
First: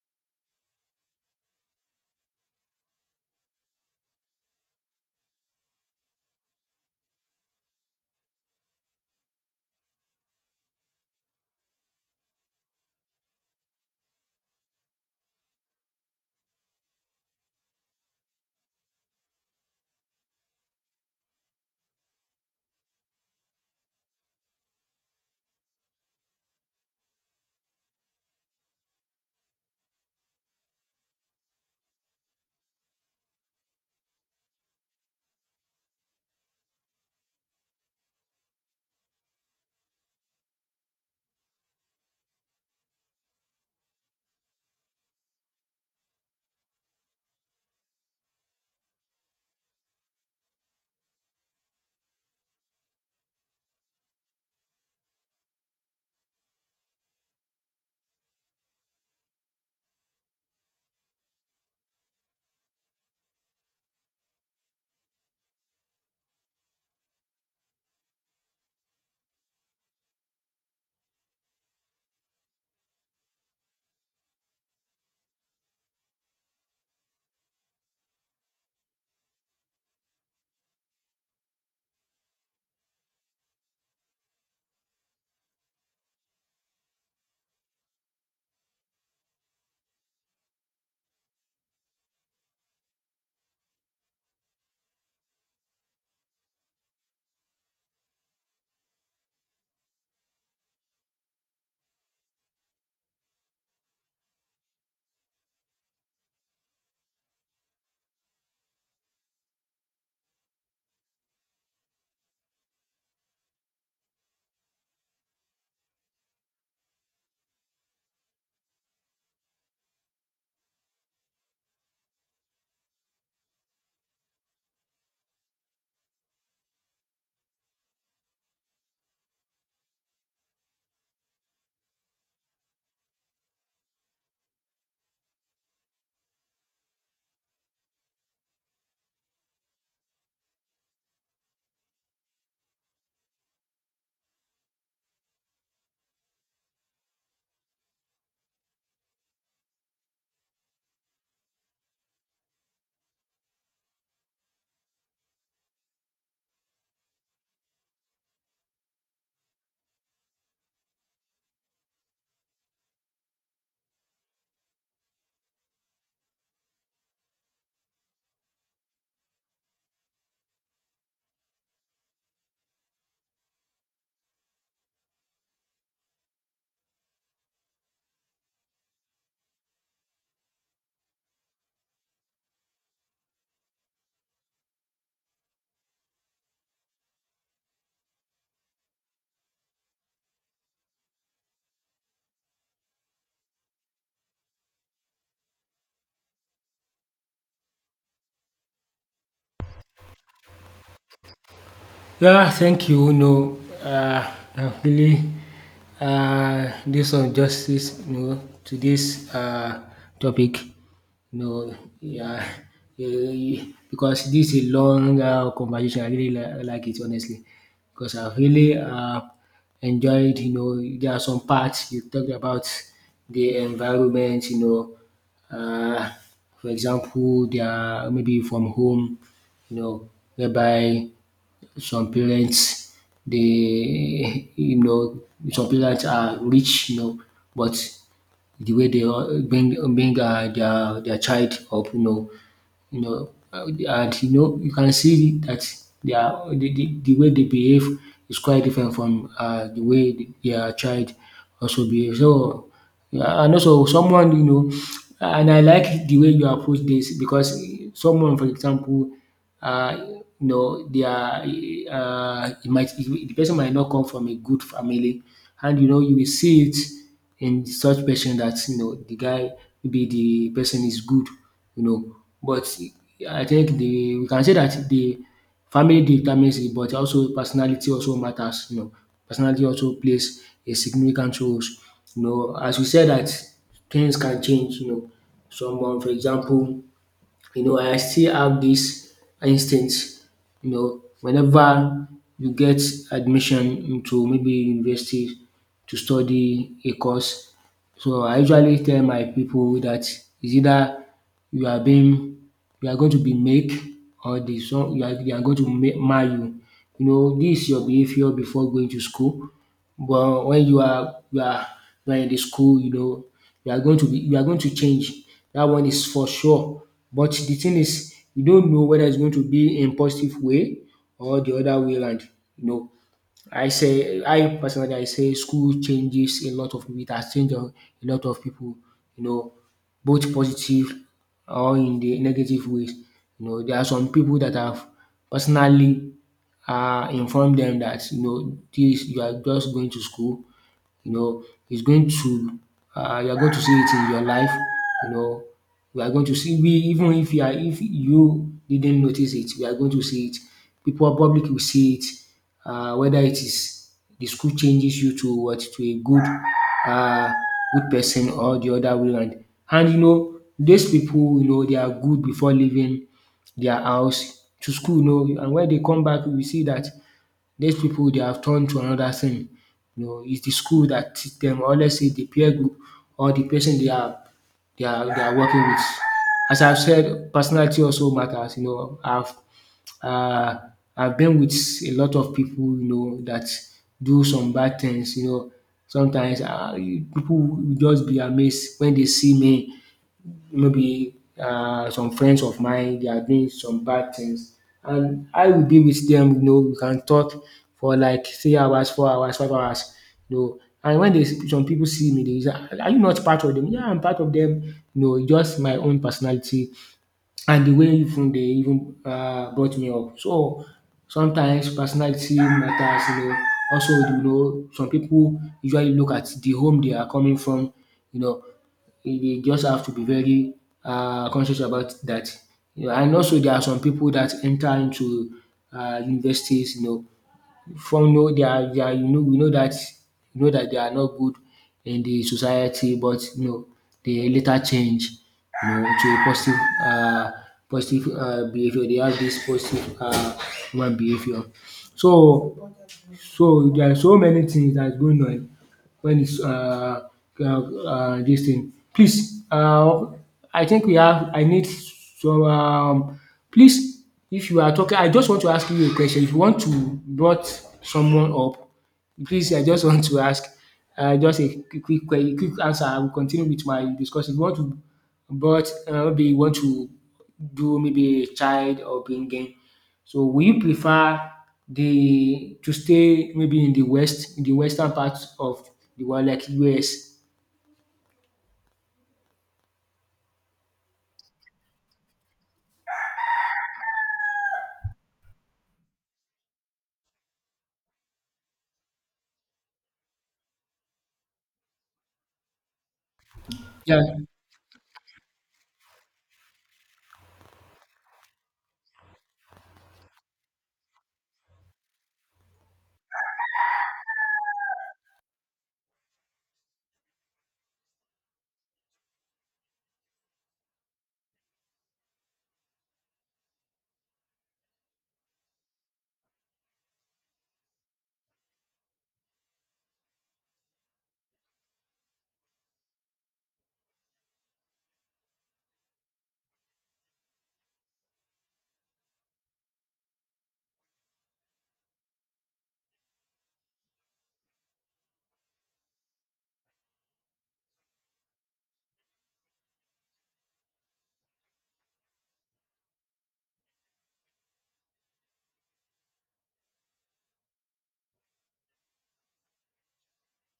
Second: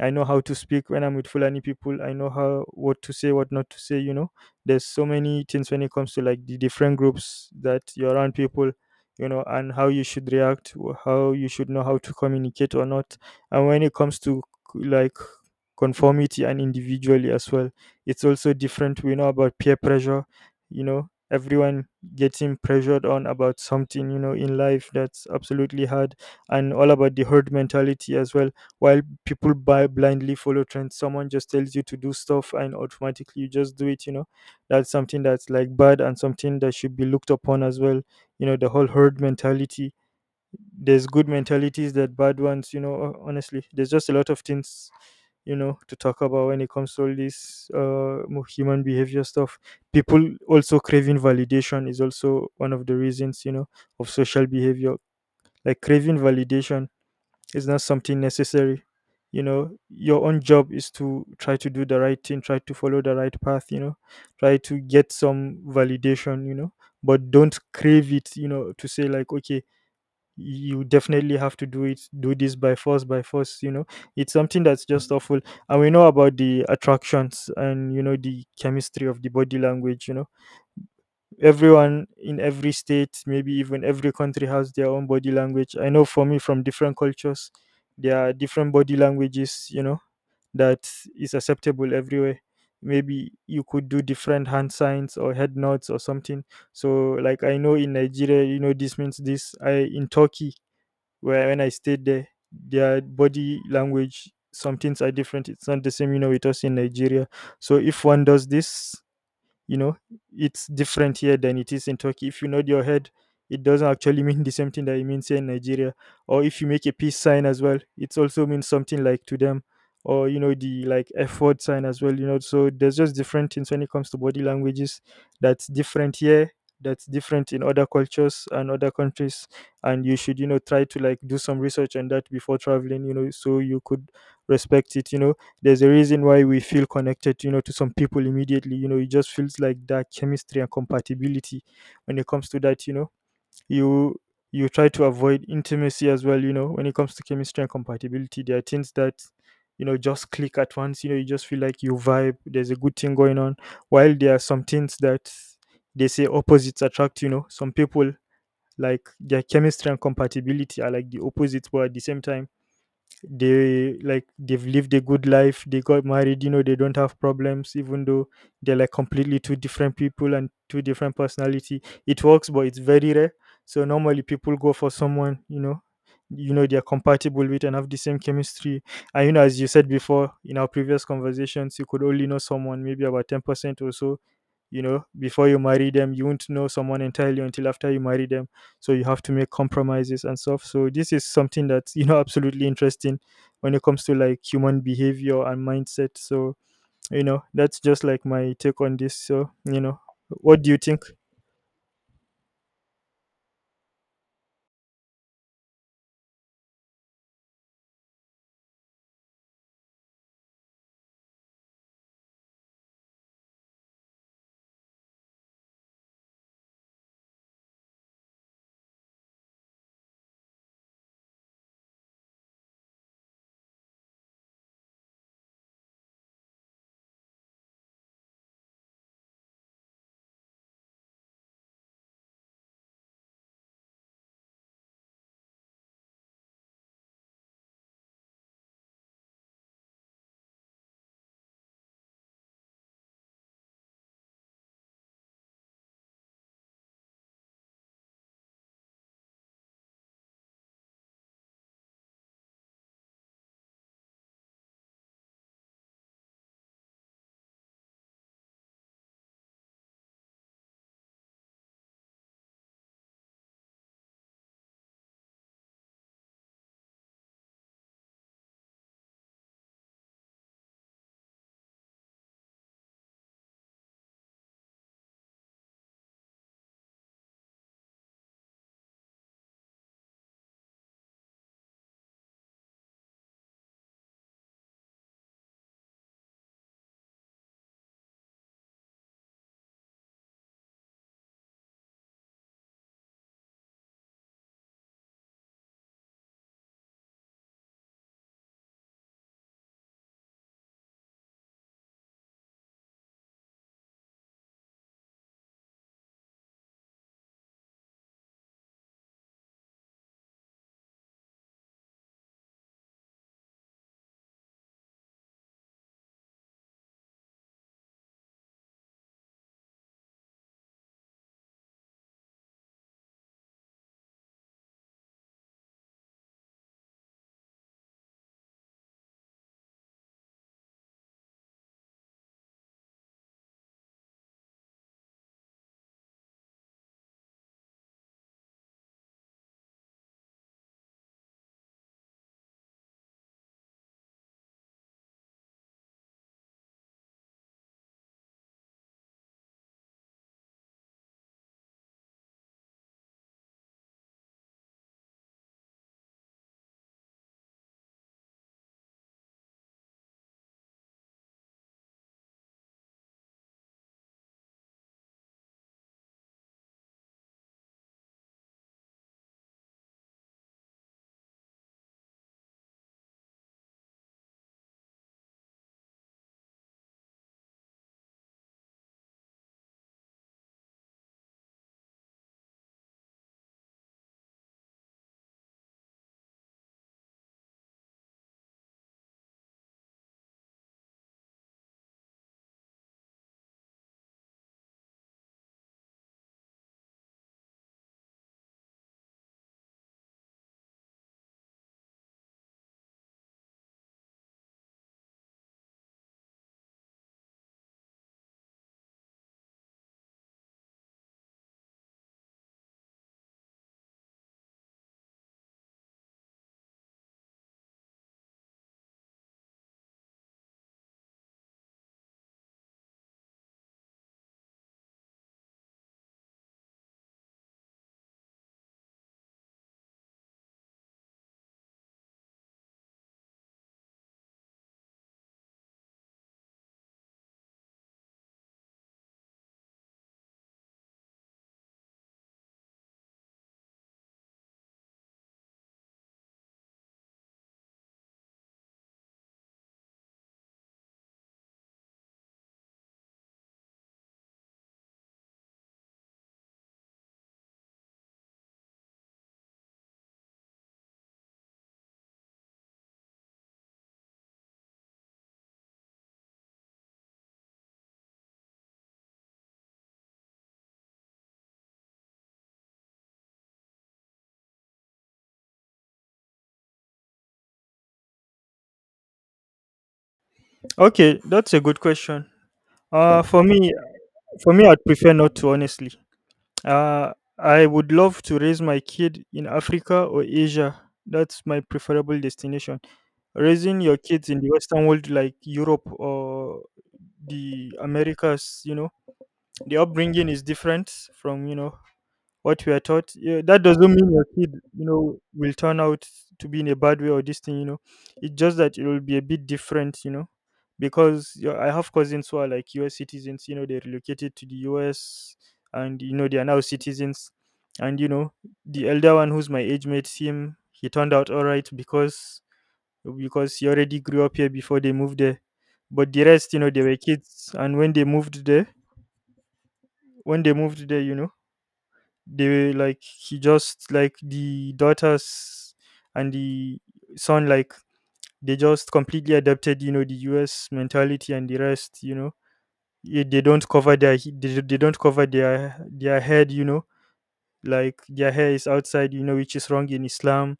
Speaker 2: I know how to speak. When I'm with Fulani people, I know how what to say, what not to say. You know, there's so many things when it comes to like the different groups that you're around people. You know, and how you should react, how you should know how to communicate or not. And when it comes to like conformity and individually as well, it's also different. We know about peer pressure. You know, everyone getting pressured on about something. You know, in life that's absolutely hard, and all about the herd mentality as well, while people buy blindly follow trends, someone just tells you to do stuff and automatically you just do it, you know. That's something that's like bad and something that should be looked upon as well, you know, the whole herd mentality. There's good mentalities, that bad ones, you know, honestly there's just a lot of things, you know, to talk about when it comes to all this human behavior stuff. People also craving validation is also one of the reasons, you know, of social behavior. Like craving validation, it's not something necessary. You know, your own job is to try to do the right thing, try to follow the right path, you know, try to get some validation, you know, but don't crave it, you know, to say like, okay, you definitely have to do it, do this by force, you know. It's something that's just awful. And we know about the attractions and, you know, the chemistry of the body language. You know, everyone in every state, maybe even every country has their own body language. I know for me from different cultures, there are different body languages, you know, that is acceptable everywhere. Maybe you could do different hand signs or head nods or something. So like I know in Nigeria, you know, this means this. I in Turkey, where when I stayed there, their body language, some things are different. It's not the same, you know, with us in Nigeria. So if one does this, you know, it's different here than it is in Turkey. If you nod your head, it doesn't actually mean the same thing that it means here in Nigeria, or if you make a peace sign as well, it also means something like to them, or you know, the like f word sign as well, you know. So there's just different things when it comes to body languages that's different here, that's different in other cultures and other countries. And you should, you know, try to like do some research on that before traveling, you know, so you could respect it, you know. There's a reason why we feel connected, you know, to some people immediately, you know. It just feels like that chemistry and compatibility. When it comes to that, you know, you you try to avoid intimacy as well, you know. When it comes to chemistry and compatibility, there are things that, you know, just click at once, you know, you just feel like you vibe, there's a good thing going on. While there are some things that, they say opposites attract, you know, some people like their chemistry and compatibility are like the opposites, but at the same time, they like they've lived a good life, they got married, you know, they don't have problems even though they're like completely two different people and two different personality. It works, but it's very rare. So normally people go for someone, you know, you know, they're compatible with and have the same chemistry. And you know, as you said before in our previous conversations, you could only know someone maybe about 10% or so, you know, before you marry them. You won't know someone entirely until after you marry them, so you have to make compromises and stuff. So this is something that's, you know, absolutely interesting when it comes to like human behavior and mindset. So, you know, that's just like my take on this. So, you know, what do you think?
Speaker 1: Yeah, thank you. No, really, this on justice, you know, to this, topic, you know, yeah, eh, because this is a long, conversation. I really like it, honestly, because I really enjoyed. You know, there are some parts you talked about the environment, you know, uh, for example, they are maybe from home, you know, whereby some parents, they you know, some parents are rich, you know, but the way they all bring bring their child up, you know, and you know you can see that they are the, the way they behave is quite different from, the way their child also behaves. So yeah, and also someone, you know, and I like the way you approach this because someone, for example, uh, you know, they are it might the person might not come from a good family, and you know you will see it in such person that, you know, the guy, maybe the person is good, you know. But I think the we can say that the family determines it, but also personality also matters. You know, personality also plays a significant role. You know, as we said that things can change. You know, someone, for example, you know, I still have this instinct, you know, whenever you get admission into maybe university to study a course. So I usually tell my people that it's either you are being you are going to be make or the some you are, they are going to make marry you. You know, this is your behavior before going to school. But when you are you are in the school, you know, you are going to change. That one is for sure. But the thing is, you don't know whether it's going to be in positive way or the other way around. You know, I personally, I say school changes a lot of people. It has changed a lot of people, you know, both positive or in the negative ways. You know, there are some people that have personally informed them that, you know, this, you are just going to school, you know, it's going to, you are going to see it in your life, you know, we are going to see, we even if you are, if you didn't notice it, we are going to see it. People, public will see it, whether it is the school changes you to what, to a good, um good person or the other way round. And you know these people, you know they are good before leaving their house to school, you know, and when they come back we see that. These people, they have turned to another thing. You know, it's the school that teach them, or let's say the peer group or the person they are, they are working with. As I've said, personality also matters. You know, uh I've been with a lot of people, you know, that do some bad things. You know, sometimes people will just be amazed when they see me, maybe some friends of mine they are doing some bad things and I will be with them. You know, we can talk for like 3 hours, 4 hours, 5 hours, you know, and when dey some people see me, they say, "Ah, are you not part of them?" Yeah. "Yeah, I'm part of them." You know, just my own personality and the way even they even brought me up. So sometimes personality matters, you know. Also, you know, some people usually look at the home they are coming from, you know, you just have to be very conscious about that. You know. And also there are some people that enter into universities, you know, from know they are, you know, we know that, they are not good in the society, but you know they later change, you know, to a positive, uh positive behaviour. They have this positive human behaviour. So, there are so many things that's going on when it's this thing. Please I think we have, I need some, please, if you are talking, I just want to ask you a question. If you want to brought someone up, please, I just want to ask. Just a quick answer. I will continue with my discussion. If you want to brought, maybe you want to do, maybe a child, or bringing, so will you prefer the to stay, maybe in the west, in the western part of the world like US?
Speaker 2: Okay, that's a good question. For me, for me, I'd prefer not to, honestly. Uh, I would love to raise my kid in Africa or Asia. That's my preferable destination. Raising your
Speaker 1: Yeah.
Speaker 2: kids in the Western world, like Europe or the Americas, you know, the upbringing is different from you know what we are taught. Yeah, that doesn't mean your kid, you know, will turn out to be in a bad way or this thing, you know. It's just that it will be a bit different, you know, because you know, I have cousins who are like US citizens, you know, they relocated to the US and you know they are now citizens. And you know, the elder one who's my age mate, him, he turned out all right because he already grew up here before they moved there. But the rest, you know, they were kids, and when they moved there, you know, they like he just like the daughters and the son, like they just completely adapted, you know, the US mentality and the rest, you know. Eh, they don't cover their they don't cover their head, you know, like their hair is outside, you know, which is wrong in Islam.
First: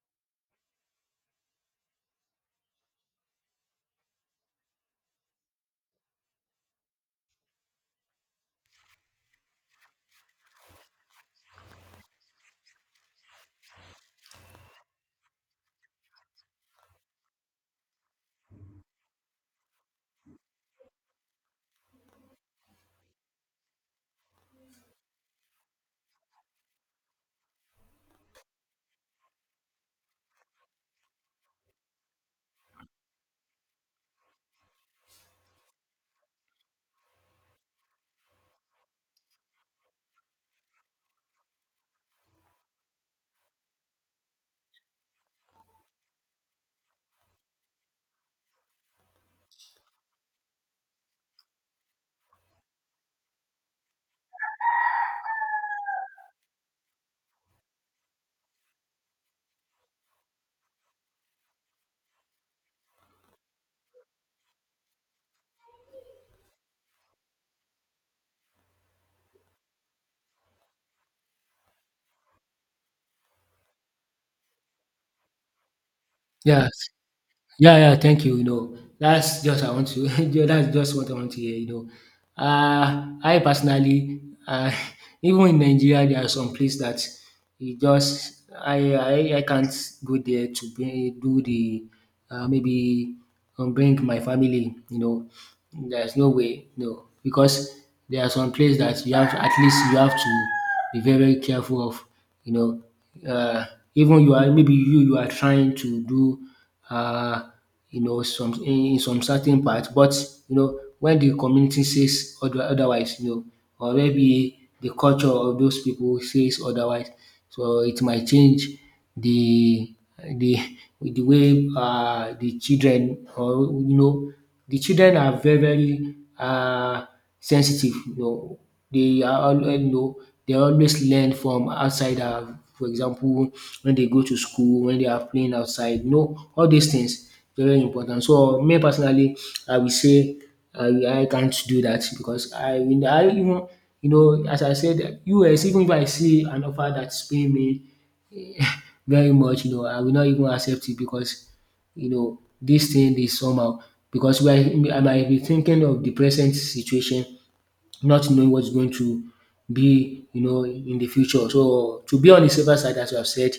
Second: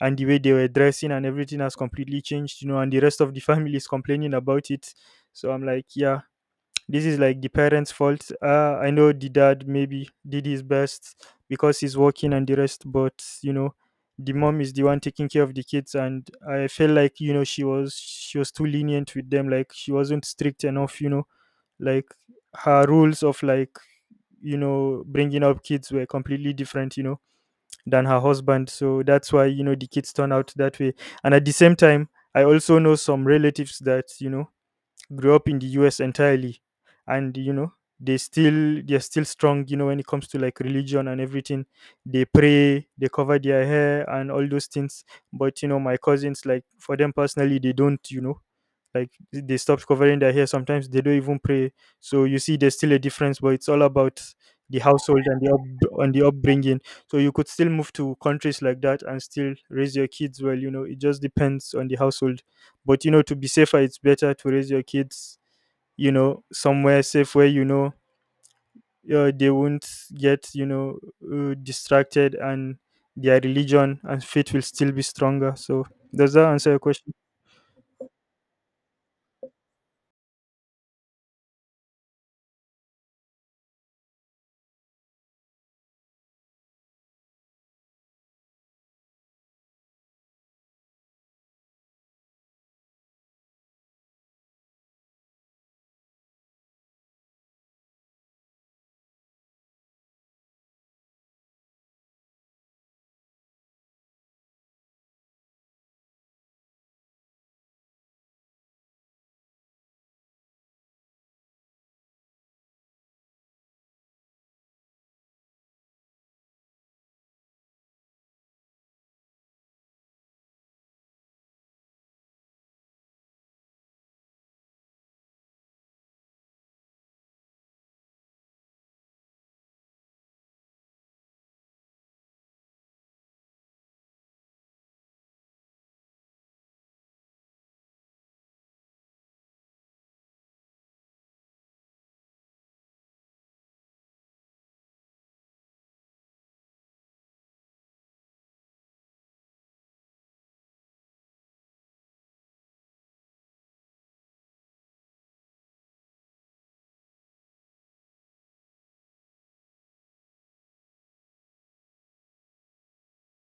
Speaker 2: And the way they were dressing and everything has completely changed, you know, and the rest of the family is complaining about it. So I'm like yeah, this is like the parents' fault. I know the dad maybe did his best because he's working and the rest, but you know, the mom is the one taking care of the kids, and I feel like you know she was too lenient with them. Like she wasn't strict enough. You know, like her rules of like you know bringing up kids were completely different, you know, than her husband, so that's why, you know, the kids turn out that way. And at the same time, I also know some relatives that, you know, grew up in the US entirely, and you know they're still strong, you know, when it comes to like religion and everything. They pray, they cover their hair, and all those things. But you know, my cousins, like for them personally, they don't, you know, like they stop covering their hair, sometimes they don't even pray. So you see there's still a difference, but it's all about the household and the upbringing. So you could still move to countries like that and still raise your kids well, you know, it just depends on the household. But you know, to be safer, it's better to raise your kids, you know, somewhere safe where you know they won't get you know distracted, and their religion and faith will still be stronger. So does that answer
Speaker 1: Yes.
Speaker 2: your question?
Speaker 1: Yeah, yeah, thank you. You know, that's just I want to yeah, that's just what I want to hear, you know. I personally, uh even in Nigeria there are some places that it just, I can't go there to be, do the, maybe, bring my family, you know. There's no way, no, because there are some places that you have to, at least you have to be very, very careful of, you know. Uh even you are, maybe you are trying to do, uh, you know, some, in some certain part, but you know when the community says other, otherwise, you know, or maybe the culture of those people says otherwise, so it might change the the the way the children or, you know, the children are very very sensitive, you know. They are al You know, they always learn from outsider. For example, when they go to school, when they are playing outside, you know, all these things very important. So me personally, I will say I can't do that because I will I even, you know, as I said, US, even if I see an offer that's paying me very much, you know, I will not even accept it, because you know, this thing is somehow, because we are, I might be thinking of the present situation, not knowing what is going to be, you know, in the future. So to be on the safer side, as you have said,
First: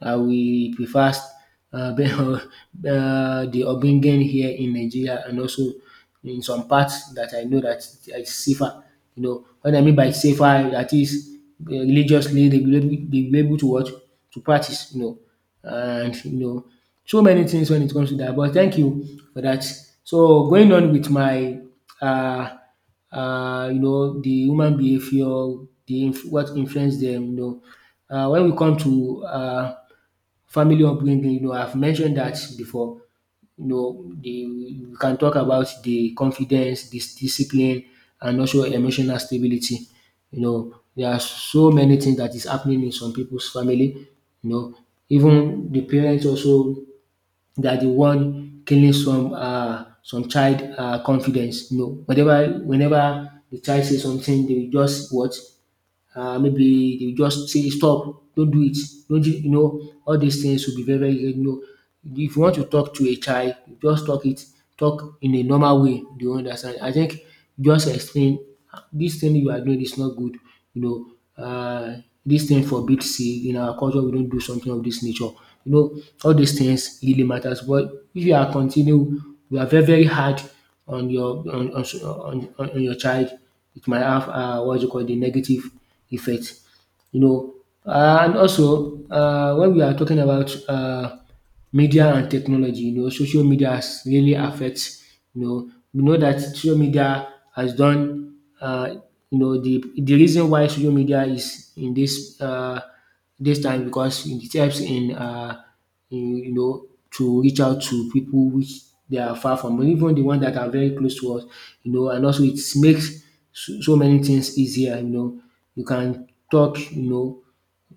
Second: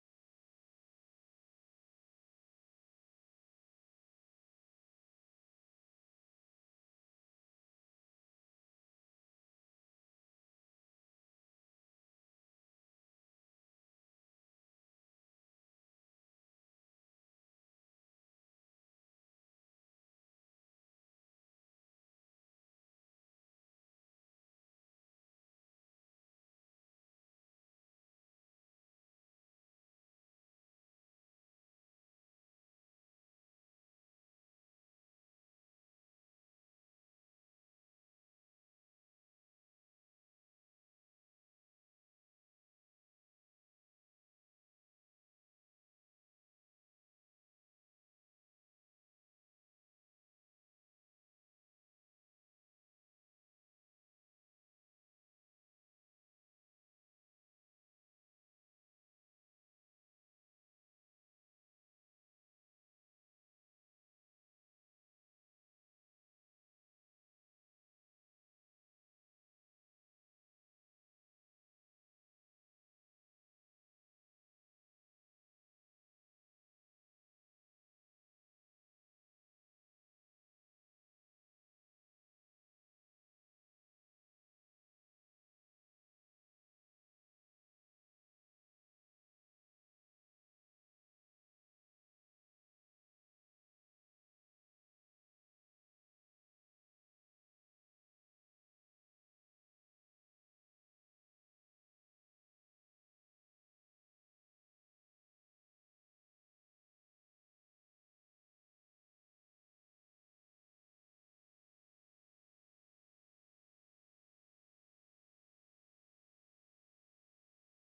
Speaker 1: I we prefer, be- the ogbonge here in Nigeria, and also in some parts that I know dat is safer. You know what I mean by safer? That is religiously dey be they will be able to watch, to practice, you know. And you know, so many things when it comes to that. But thank you for that. So going on with my uh you know, the human behaviour, what influence them, you know. When we come to family upbringing, you know, I've mentioned that before. You know, we can talk about the confidence, this discipline, and also emotional stability. You know, there are so many things that is happening in some people's family. You know, even the parents also, they are the one killing some child confidence. You know, whenever the child says something, they will just what, maybe they just say stop, don't do it, don't you, you know, all these things will be very, very, you know. If you want to talk to a child, just talk in a normal way, they will understand. I think just explain, this thing you are doing is not good, you know, this thing forbids. See, in our culture we don't do something of this nature. You know, all these things really matters. But if you are continue, you are very very hard on your, on your child, it might have what you call the negative effect, you know. And also, when we are talking about, media and technology, you know, social media has really affect, you know. We know that social media has done, um you know, the reason why social media is in this, this time, because it helps in you know, to reach out to people which they are far from, even the ones that are very close to us, you know. And also it makes so so many things easier, you know. You can talk, you know,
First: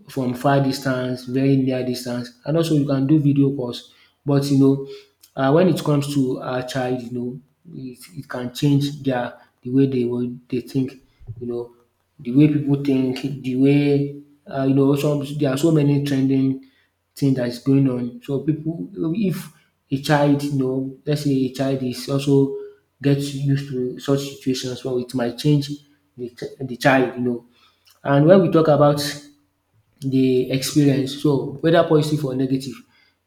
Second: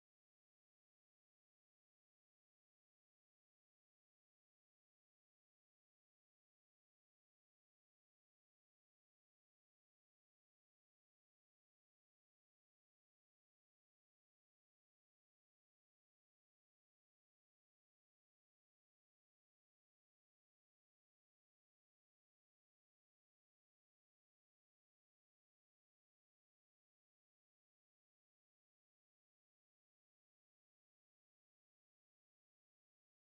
Speaker 1: from far distance, very near distance, and also you can do video calls. But you know, when it comes to our child, you know, it can change their, they think, you know, the way people think, the way, you know, some, there are so many trending things that is going on. So people, if a child, you know, let's say a child is also gets used to such situations, well, it might change the child, you know. And when we talk about the experience, so whether positive or negative,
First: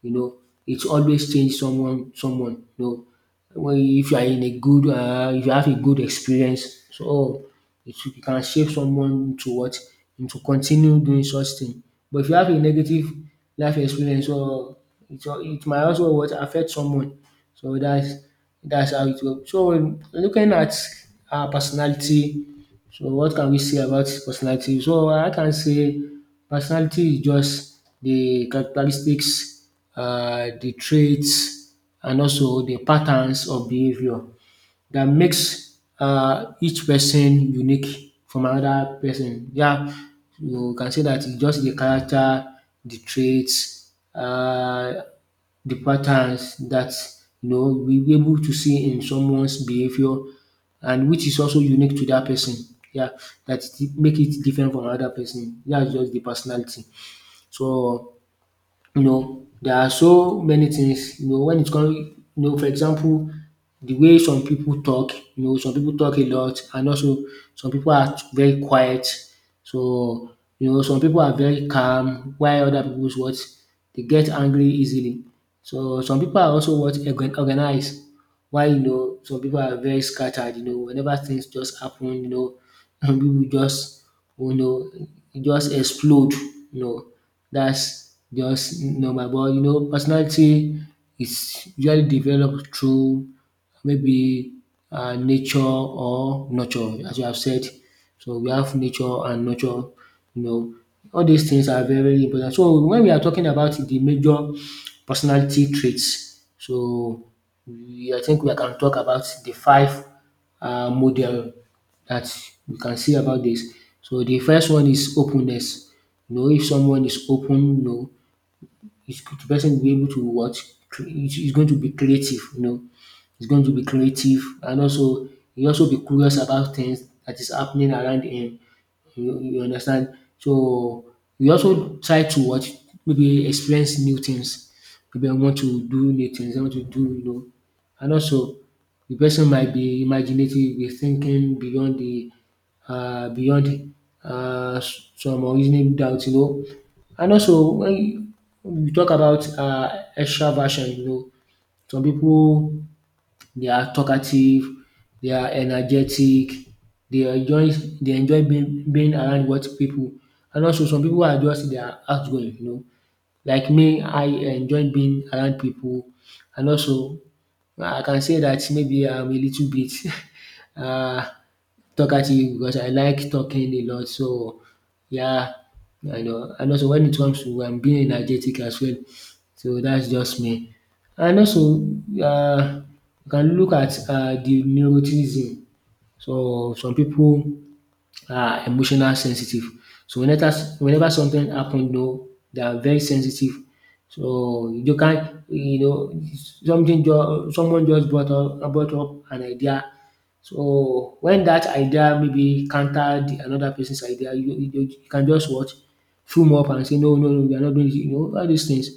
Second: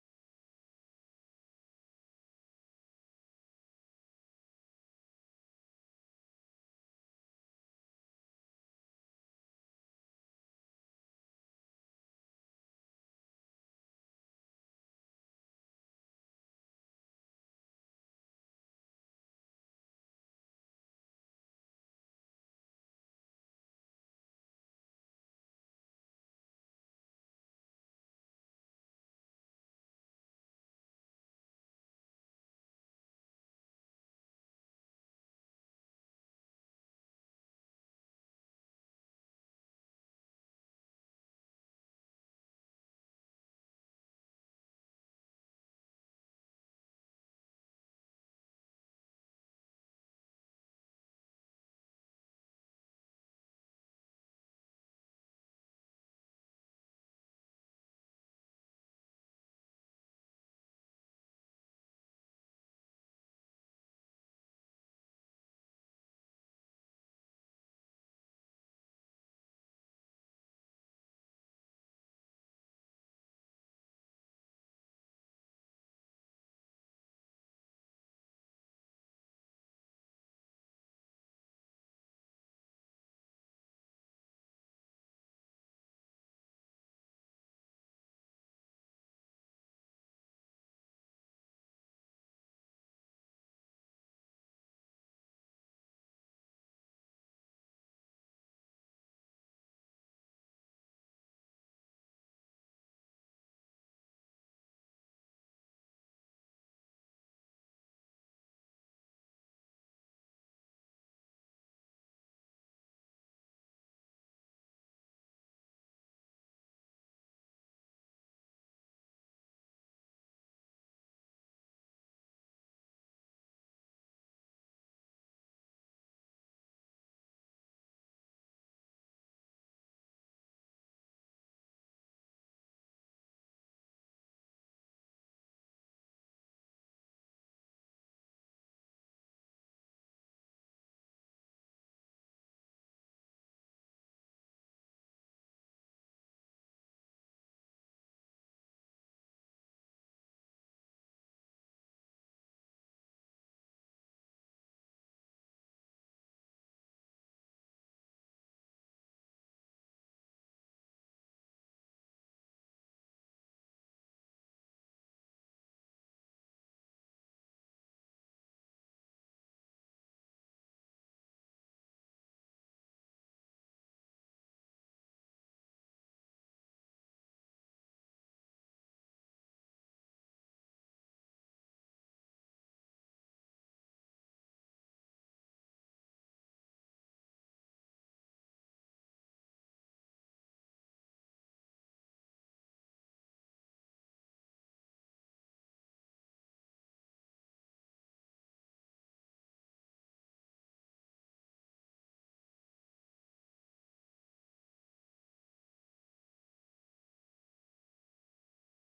Speaker 1: you know, it always change someone. You know, when if you are in a good, if you have a good experience, so it can shape someone to what? Into continue doing such thing. But if you have a negative life experience, so it might also what? Affect someone. So that's, how it go. So looking at our personality, so what can we say about personality? So I can say, personality is just the characteristics, the traits, and also the patterns of behavior that makes each person unique from another person. Yeah, you can say that it's just the character, the traits, the patterns that you know we'll able to see in someone's behavior, and which is also unique to that person. Yeah, that it make it different from other person. That's just the personality. So you know, there are so many things, you know, when it comes, you know. For example, the way some people talk, you know, some people talk a lot, and also some people are very quiet. So, you know, some people are very calm, while other people's what, they get angry easily. So some people are also what, organized, while you know some people are very scattered, you know, whenever things just happen, you know, people just, you know, just explode, you know. That's just normal. But you know, personality is usually developed through, maybe, nature or nurture, as you have said. So we have nature and nurture, you know, all these things are very important. So when we are talking about the major personality traits, so I think we can talk about the five model that we can see about this. So the first one is openness. You know, if someone is open, you know, the person will be able to what, is going to be creative. You know, he's going to be creative, and also he also be curious about things that is happening around him. You understand? So we also try to watch, maybe experience new things. Maybe I want to do new things, I want to do. And also the person might be imaginative, be thinking beyond the beyond some unreasonable doubts. And also when you talk about extraversion, you know, some people they are talkative, they are energetic, they enjoy they enjoy being around what people, and also some people are just they are outgoing, you know. Like me, I enjoy being around people, and also I can say that maybe I'm a little bit uh talkative because I like talking a lot. So yeah, I know. And also when it comes to being energetic as well, so that's just me. And also um you can look at the neuroticism. So some people are emotional sensitive. So whenever something happen, you know, they are very sensitive. So you can't, you know, something just someone just brought up an idea. So when that idea maybe counter the another person's idea, you can just what fume up and say no, no, no, we are not doing this. You know, all these things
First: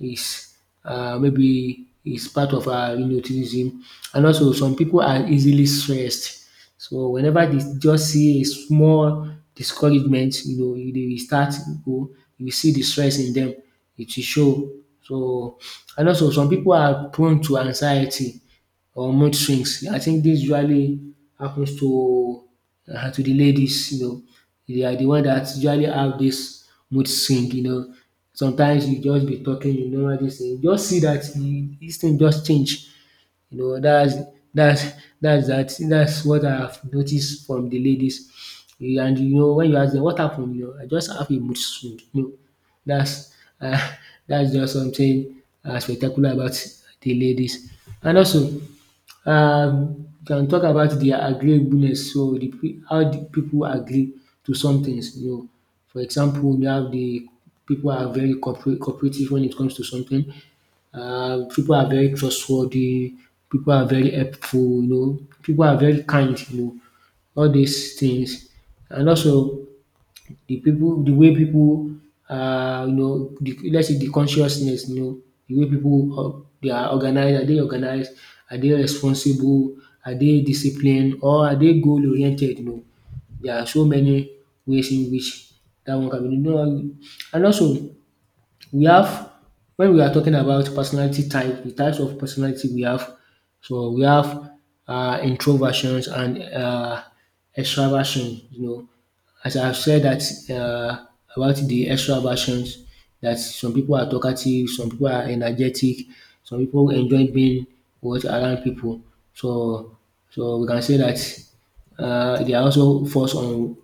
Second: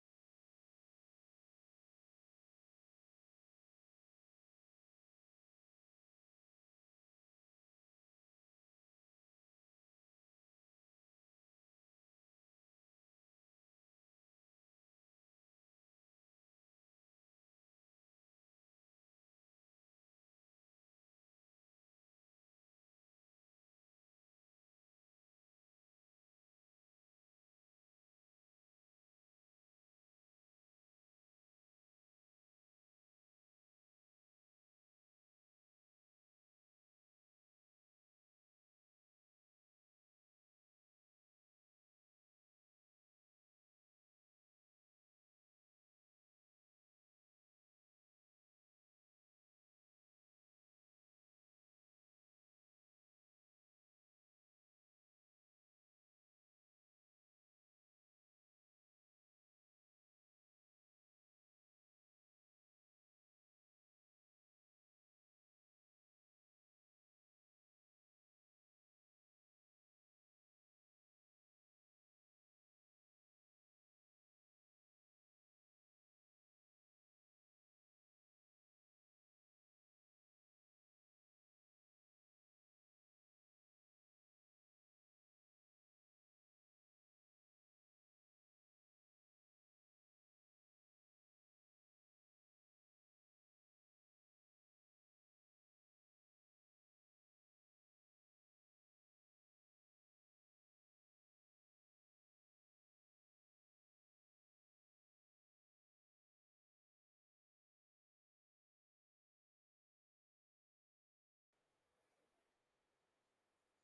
Speaker 1: is maybe is part of our, you know, autism. And also some people are easily stressed. So whenever they just see a small discouragement, you know, e dey start go, you will see de stress in them. It will show. So and also some people are prone to anxiety or mood swings. I think this usually happens to the ladies, you know. They are the one that usually have this mood swing, you know. Sometimes you just be talking, you know, this thing. You just see dat this thing just change, you know. That's that's that's that that's what I have noticed from the ladies. Eh, and you know when you ask them what happened, you know, I just have a mood swing, you know. That's um that's just something spectacular about the ladies. And also we can talk about their agreeableness, so the peo how the people agree to some things, you know. For example, you have the people are very cooperative when it comes to something. People are very trustworthy. People are very helpful. You know, people are very kind. You know, all these things, and also the people, the way people, you know, the, let's say the consciousness. You know, the way people they are organized. Are they organized? Are they responsible? Are they disciplined? Or are they goal oriented? You know, there are so many ways in which that one can be done. And also we have, when we are talking about personality type, the types of personality we have, so we have introversions and extraversion. You know, as I've said that uh, about the extraversions, that some people are talkative, some people are energetic, some people enjoy being what around people. So, so we can say that they are also forced on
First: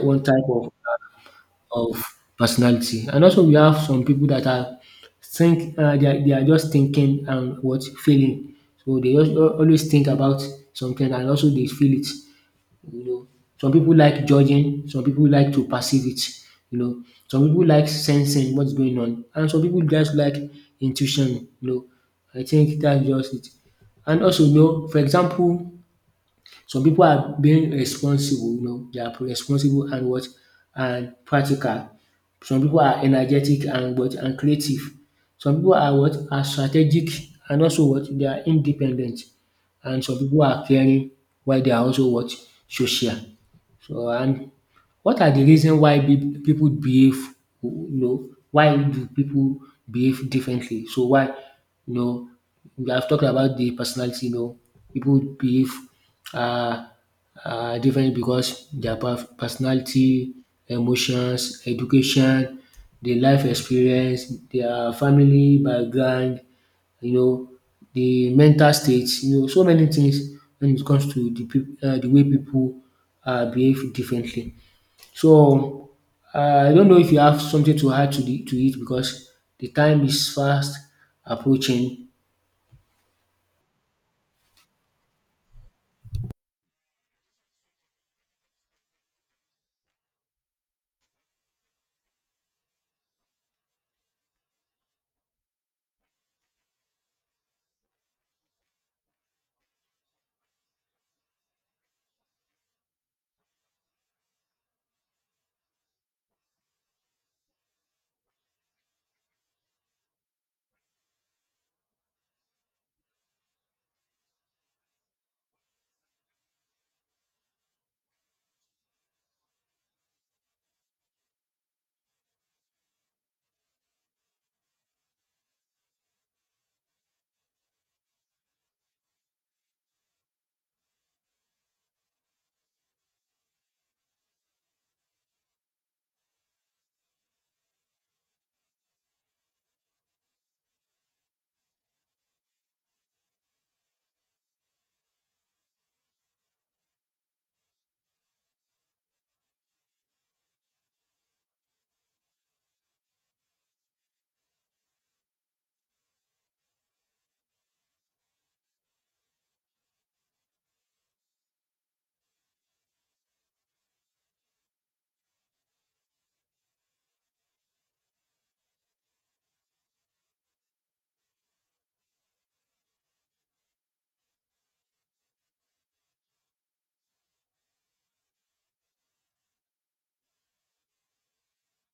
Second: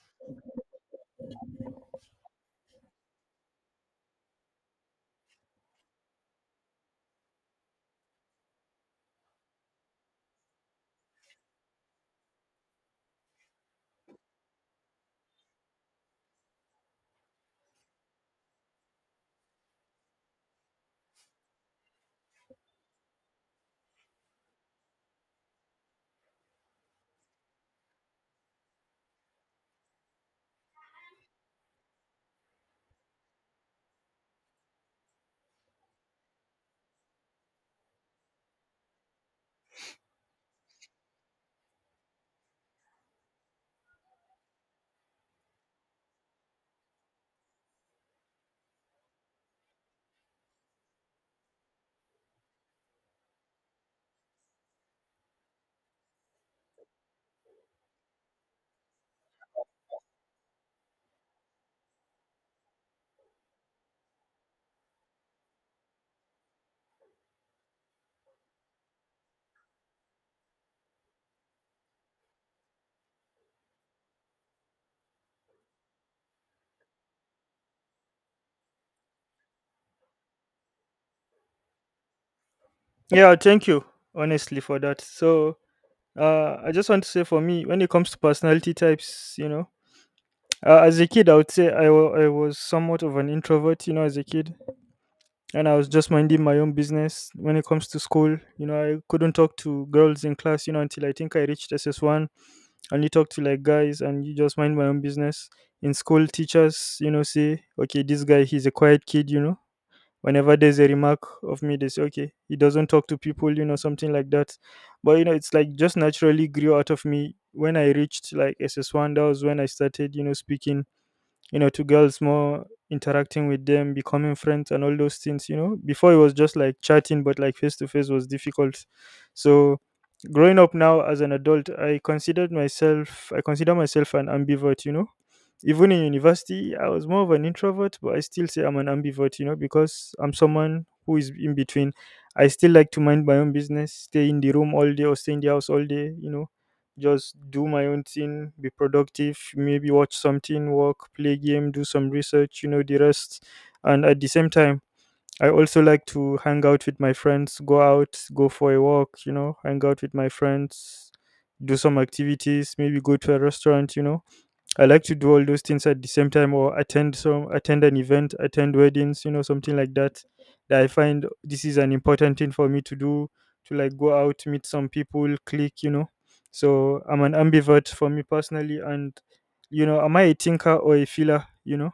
Speaker 1: one type of of personality. And also we have some people that are think they are just thinking and what feeling. So they just always think about something and also they feel it. You know, some people like judging, some people like to perceive it. You know, some people like sensing what's going on, and some people just like intuition. You know, I think that's just it. And also, you know, for example, some people are being responsible, you know, they are responsible and what and practical. Some people are energetic and what and creative. Some people are what are strategic and also what they are independent. And some people are caring while they are also what social. So, and what are the reason why people behave, you know, why do people behave differently? So why, you know, we have talked about the personality, you know, people behave uh, differently because their personality, emotions, education, their life experience, their family background, you know, the mental state, you know, so many things when it comes to the the way people behave differently. So, I don't know if you have something to add to the to it because the time is fast approaching.
Speaker 2: Yeah, thank you honestly for that. So I just want to say for me, when it comes to personality types, you know, as a kid, I would say I was somewhat of an introvert, you know, as a kid. And I was just minding my own business when it comes to school. You know, I couldn't talk to girls in class, you know, until I think I reached SS1. I only talked to like guys and you just mind my own business. In school, teachers, you know, say, okay, this guy, he's a quiet kid, you know. Whenever there's a remark of me, they say, okay, he doesn't talk to people, you know, something like that. But, it's like just naturally grew out of me when I reached like SS1. That was when I started, speaking to girls more, interacting with them, becoming friends, and all those things. Before it was just like chatting, but like face to face was difficult. So, growing up now as an adult, I consider myself an ambivert. Even in university, I was more of an introvert, but I still say I'm an ambivert, because I'm someone who is in between. I still like to mind my own business, stay in the room all day or stay in the house all day, just do my own thing, be productive, maybe watch something, work, play game, do some research, the rest. And at the same time, I also like to hang out with my friends, go out, go for a walk, hang out with my friends, do some activities, maybe go to a restaurant. I like to do all those things at the same time, or attend an event, attend weddings, something like that. That I find this is an important thing for me to do, to like go out, meet some people, click. So I'm an ambivert for me personally. And am I a thinker or a feeler?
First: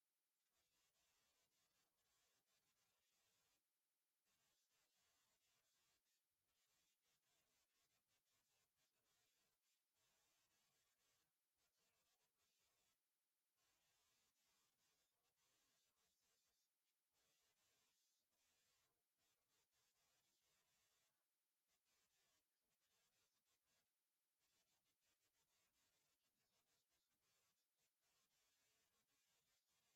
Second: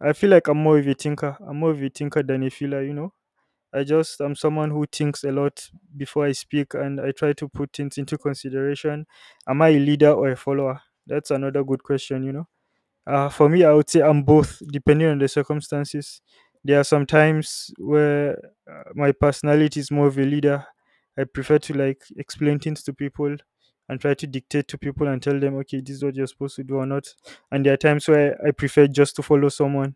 Speaker 2: I feel like I'm more of a thinker. I'm more of a thinker than a feeler. I'm someone who thinks a lot before I speak, and I try to put things into consideration. Am I a leader or a follower? That's another good question. For me, I would say I'm both, depending on the circumstances. There are some times where my personality is more of a leader. I prefer to like explain things to people and try to dictate to people and tell them, okay, this is what you're supposed to do or not. And there are times where I prefer just to follow someone.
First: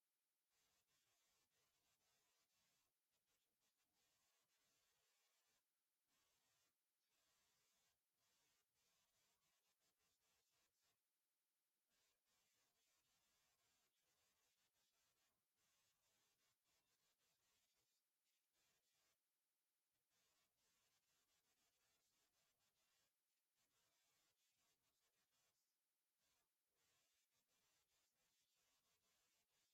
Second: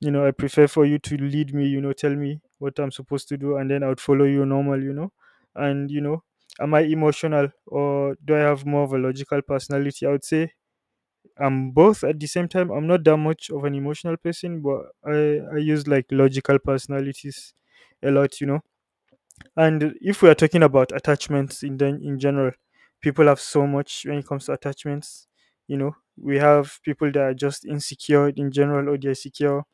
Speaker 2: I prefer for you to lead me, tell me what I'm supposed to do, and then I would follow you normal. And, you know, am I emotional or do I have more of a logical personality? I would say I'm both at the same time. I'm not that much of an emotional person, but I use like logical personalities a lot. And if we are talking about attachments in general, people have so much when it comes to attachments. We have people that are just insecure in general, or they're secure.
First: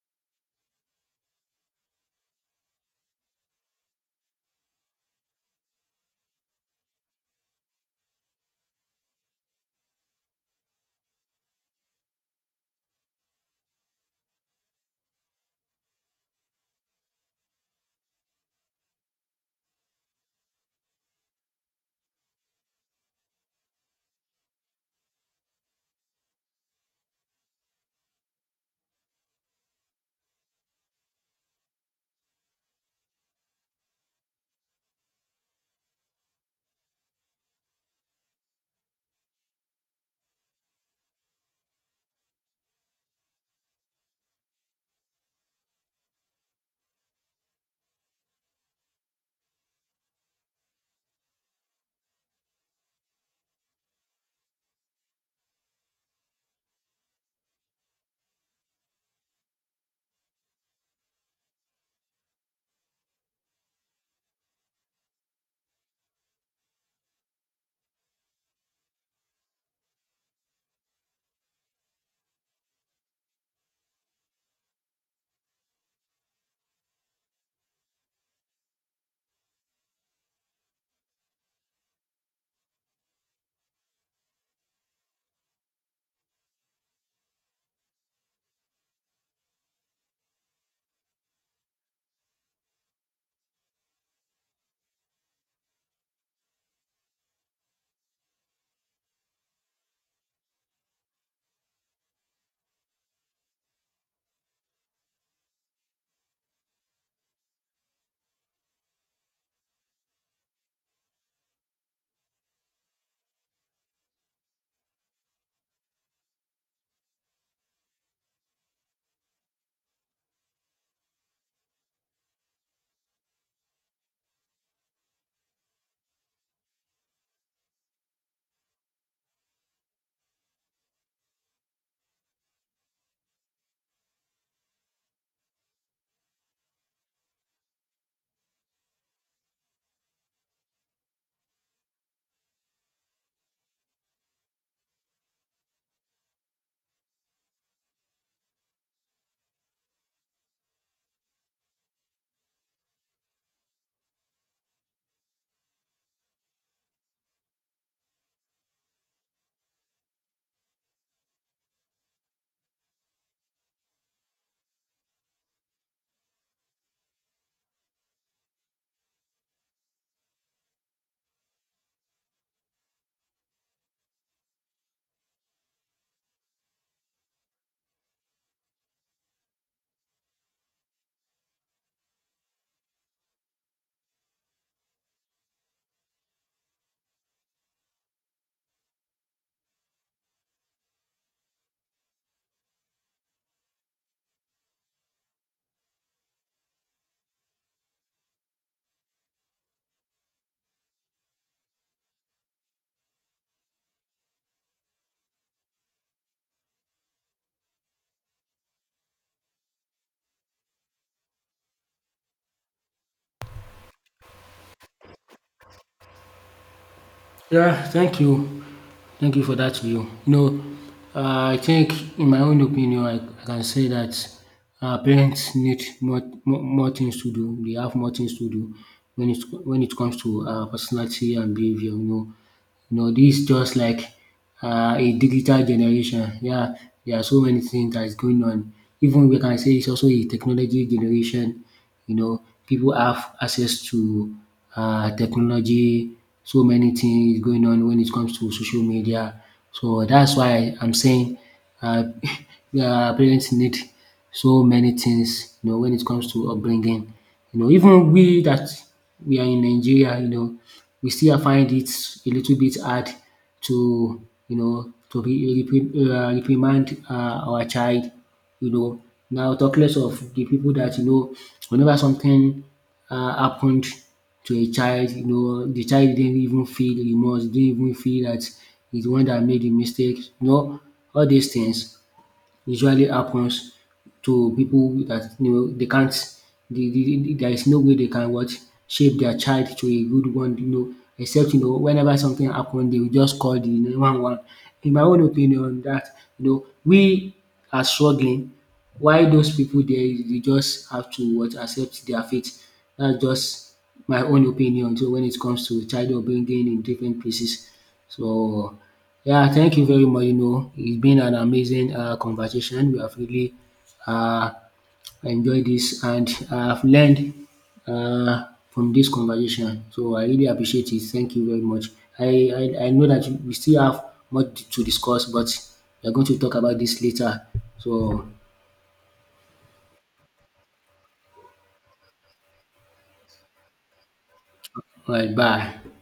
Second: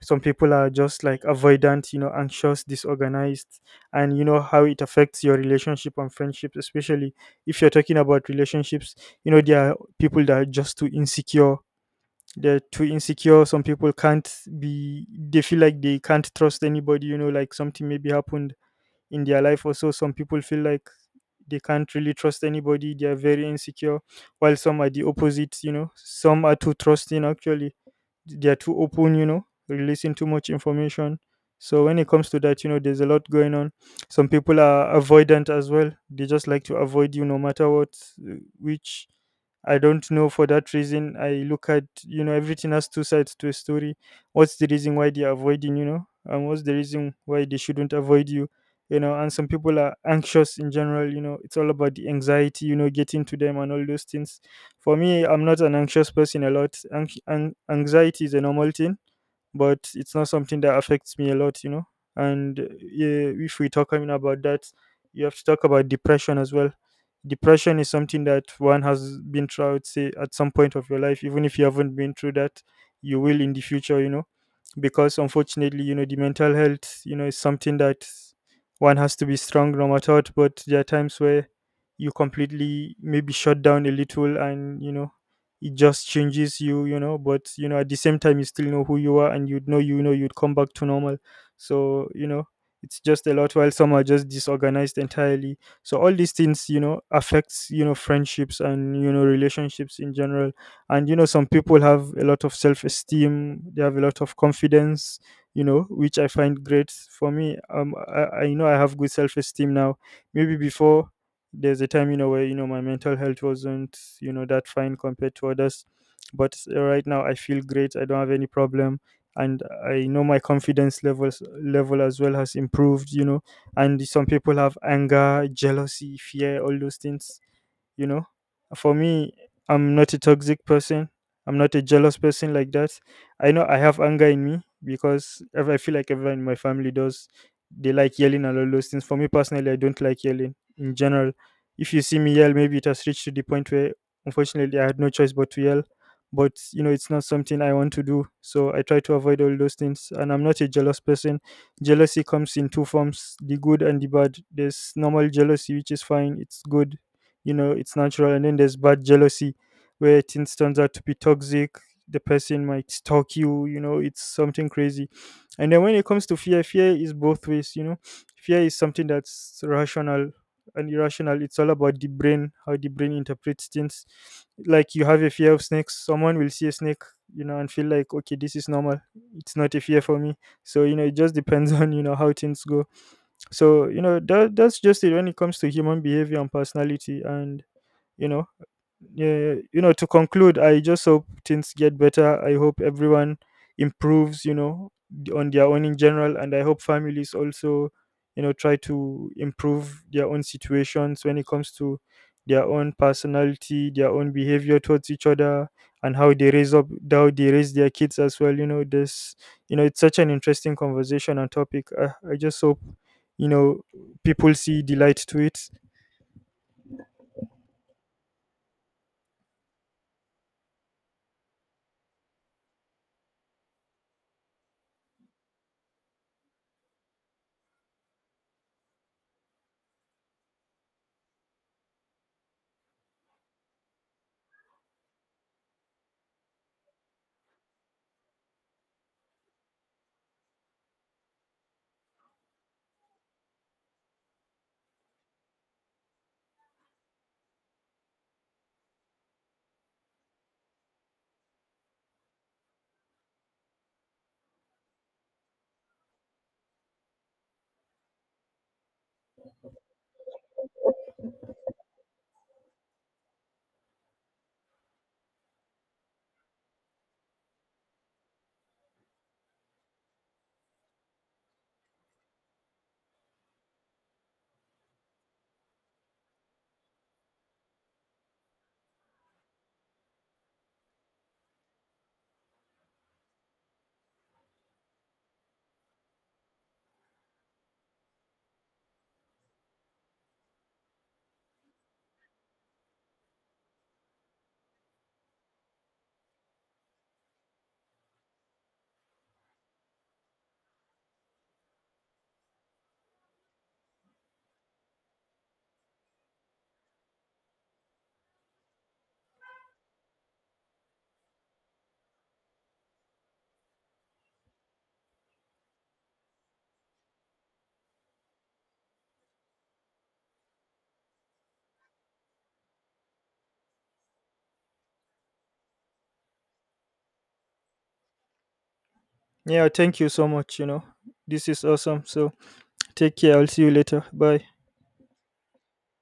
Speaker 2: Some people are just like avoidant, anxious, disorganized, and you know how it affects your relationship and friendships, especially if you're talking about relationships. There are people that are just too insecure, they're too insecure. Some people can't be, they feel like they can't trust anybody, like something maybe happened in their life. Also, some people feel like they can't really trust anybody, they are very insecure. While some are the opposite, some are too trusting, actually. They are too open, releasing too much information. So when it comes to that, there's a lot going on. Some people are avoidant as well, they just like to avoid you no matter what. Uh, which I don't know for that reason. I look at, everything has two sides to a story. What's the reason why they're avoiding, and what's the reason why they shouldn't avoid you? You know and some people are anxious in general, it's all about the anxiety, getting to them and all those things. For me, I'm not an anxious person a lot. Anxiety is a normal thing, but it's not something that affects me a lot. And yeah, if we talk, I mean, about that, you have to talk about depression as well. Depression is something that one has been through, I would say, at some point of your life. Even if you haven't been through that, you will in the future, because unfortunately, the mental health, is something that one has to be strong no matter what. But there are times where you completely maybe shut down a little and, it just changes you, you know but at the same time you still know who you are, and you'd know, you'd come back to normal. So it's just a lot, while some are just disorganized entirely. So all these things affects, friendships and, relationships in general. And some people have a lot of self-esteem, they have a lot of confidence, which I find great. For me, I you know I have good self-esteem now. Maybe before, there's a time where, my mental health wasn't, that fine compared to others. But right now I feel great, I don't have any problem. And I know my confidence level as well has improved. And some people have anger, jealousy, fear, all those things, you know for me, I'm not a toxic person. I'm not a jealous person like that. I know I have anger in me, because I feel like everyone in my family does. They like yelling and all those things. For me personally, I don't like yelling in general. If you see me yell, maybe it has reached to the point where unfortunately I had no choice but to yell. But it's not something I want to do, so I try to avoid all those things. And I'm not a jealous person. Jealousy comes in two forms, the good and the bad. There's normal jealousy which is fine, it's good, it's natural. And then there's bad jealousy where things turns out to be toxic. The person might stalk you, you know it's something crazy. And then when it comes to fear, fear is both ways. Fear is something that's rational and irrational, it's all about the brain, how the brain interprets things. Like you have a fear of snakes, someone will see a snake, and feel like, okay, this is normal. It's not a fear for me. So it just depends on, how things go. So that's just it when it comes to human behavior and personality and you know Yeah, yeah. To conclude, I just hope things get better. I hope everyone improves. On their own in general. And I hope families also, try to improve their own situations when it comes to their own personality, their own behavior towards each other, and how they raise up how they raise their kids as well. You know this, it's such an interesting conversation and topic. I just hope, you know people see the light to it.
Speaker 1: Yeah, thank you. Thank you for that view. You know, I think in my own opinion, I can say that parents need more things to do. They have more things to do when it when it comes to personality and behavior. You know, this is just like a digital generation. Yeah, there are so many things that is going on. Even we can say it's also a technology generation. You know, people have access to technology. So many things going on when it comes to social media. So that's why I'm saying uh, parents need so many things. You know, when it comes to upbringing. You know, even we that we are in Nigeria. You know, we still find it a little bit hard to, you know, to reprimand our child. You know, now talk less of the people that, you know, whenever something happened to a child, you know, the child didn't even feel remorse, didn't even feel that he's the one that made the mistake. You know, all these things usually happens to people that, you know, they can't, there is no way they can what shape their child to a good one, you know, except, you know, whenever something happen they will just call the 911. In my own opinion that, you know, we are struggling while those people there they just have to what accept their fate. That's just my own opinion so when it comes to child upbringing in different places. So, yeah, thank you very much. You know, it's been an amazing conversation. We have really uh, enjoyed this and I've learned from this conversation. So, I really appreciate it. Thank you very much. I, I know that we still have much to discuss, but we're going to talk about this later. So,
Speaker 2: Yeah, thank you so much. This is awesome. So take care. I'll see you later. Bye.
Speaker 1: all right, bye.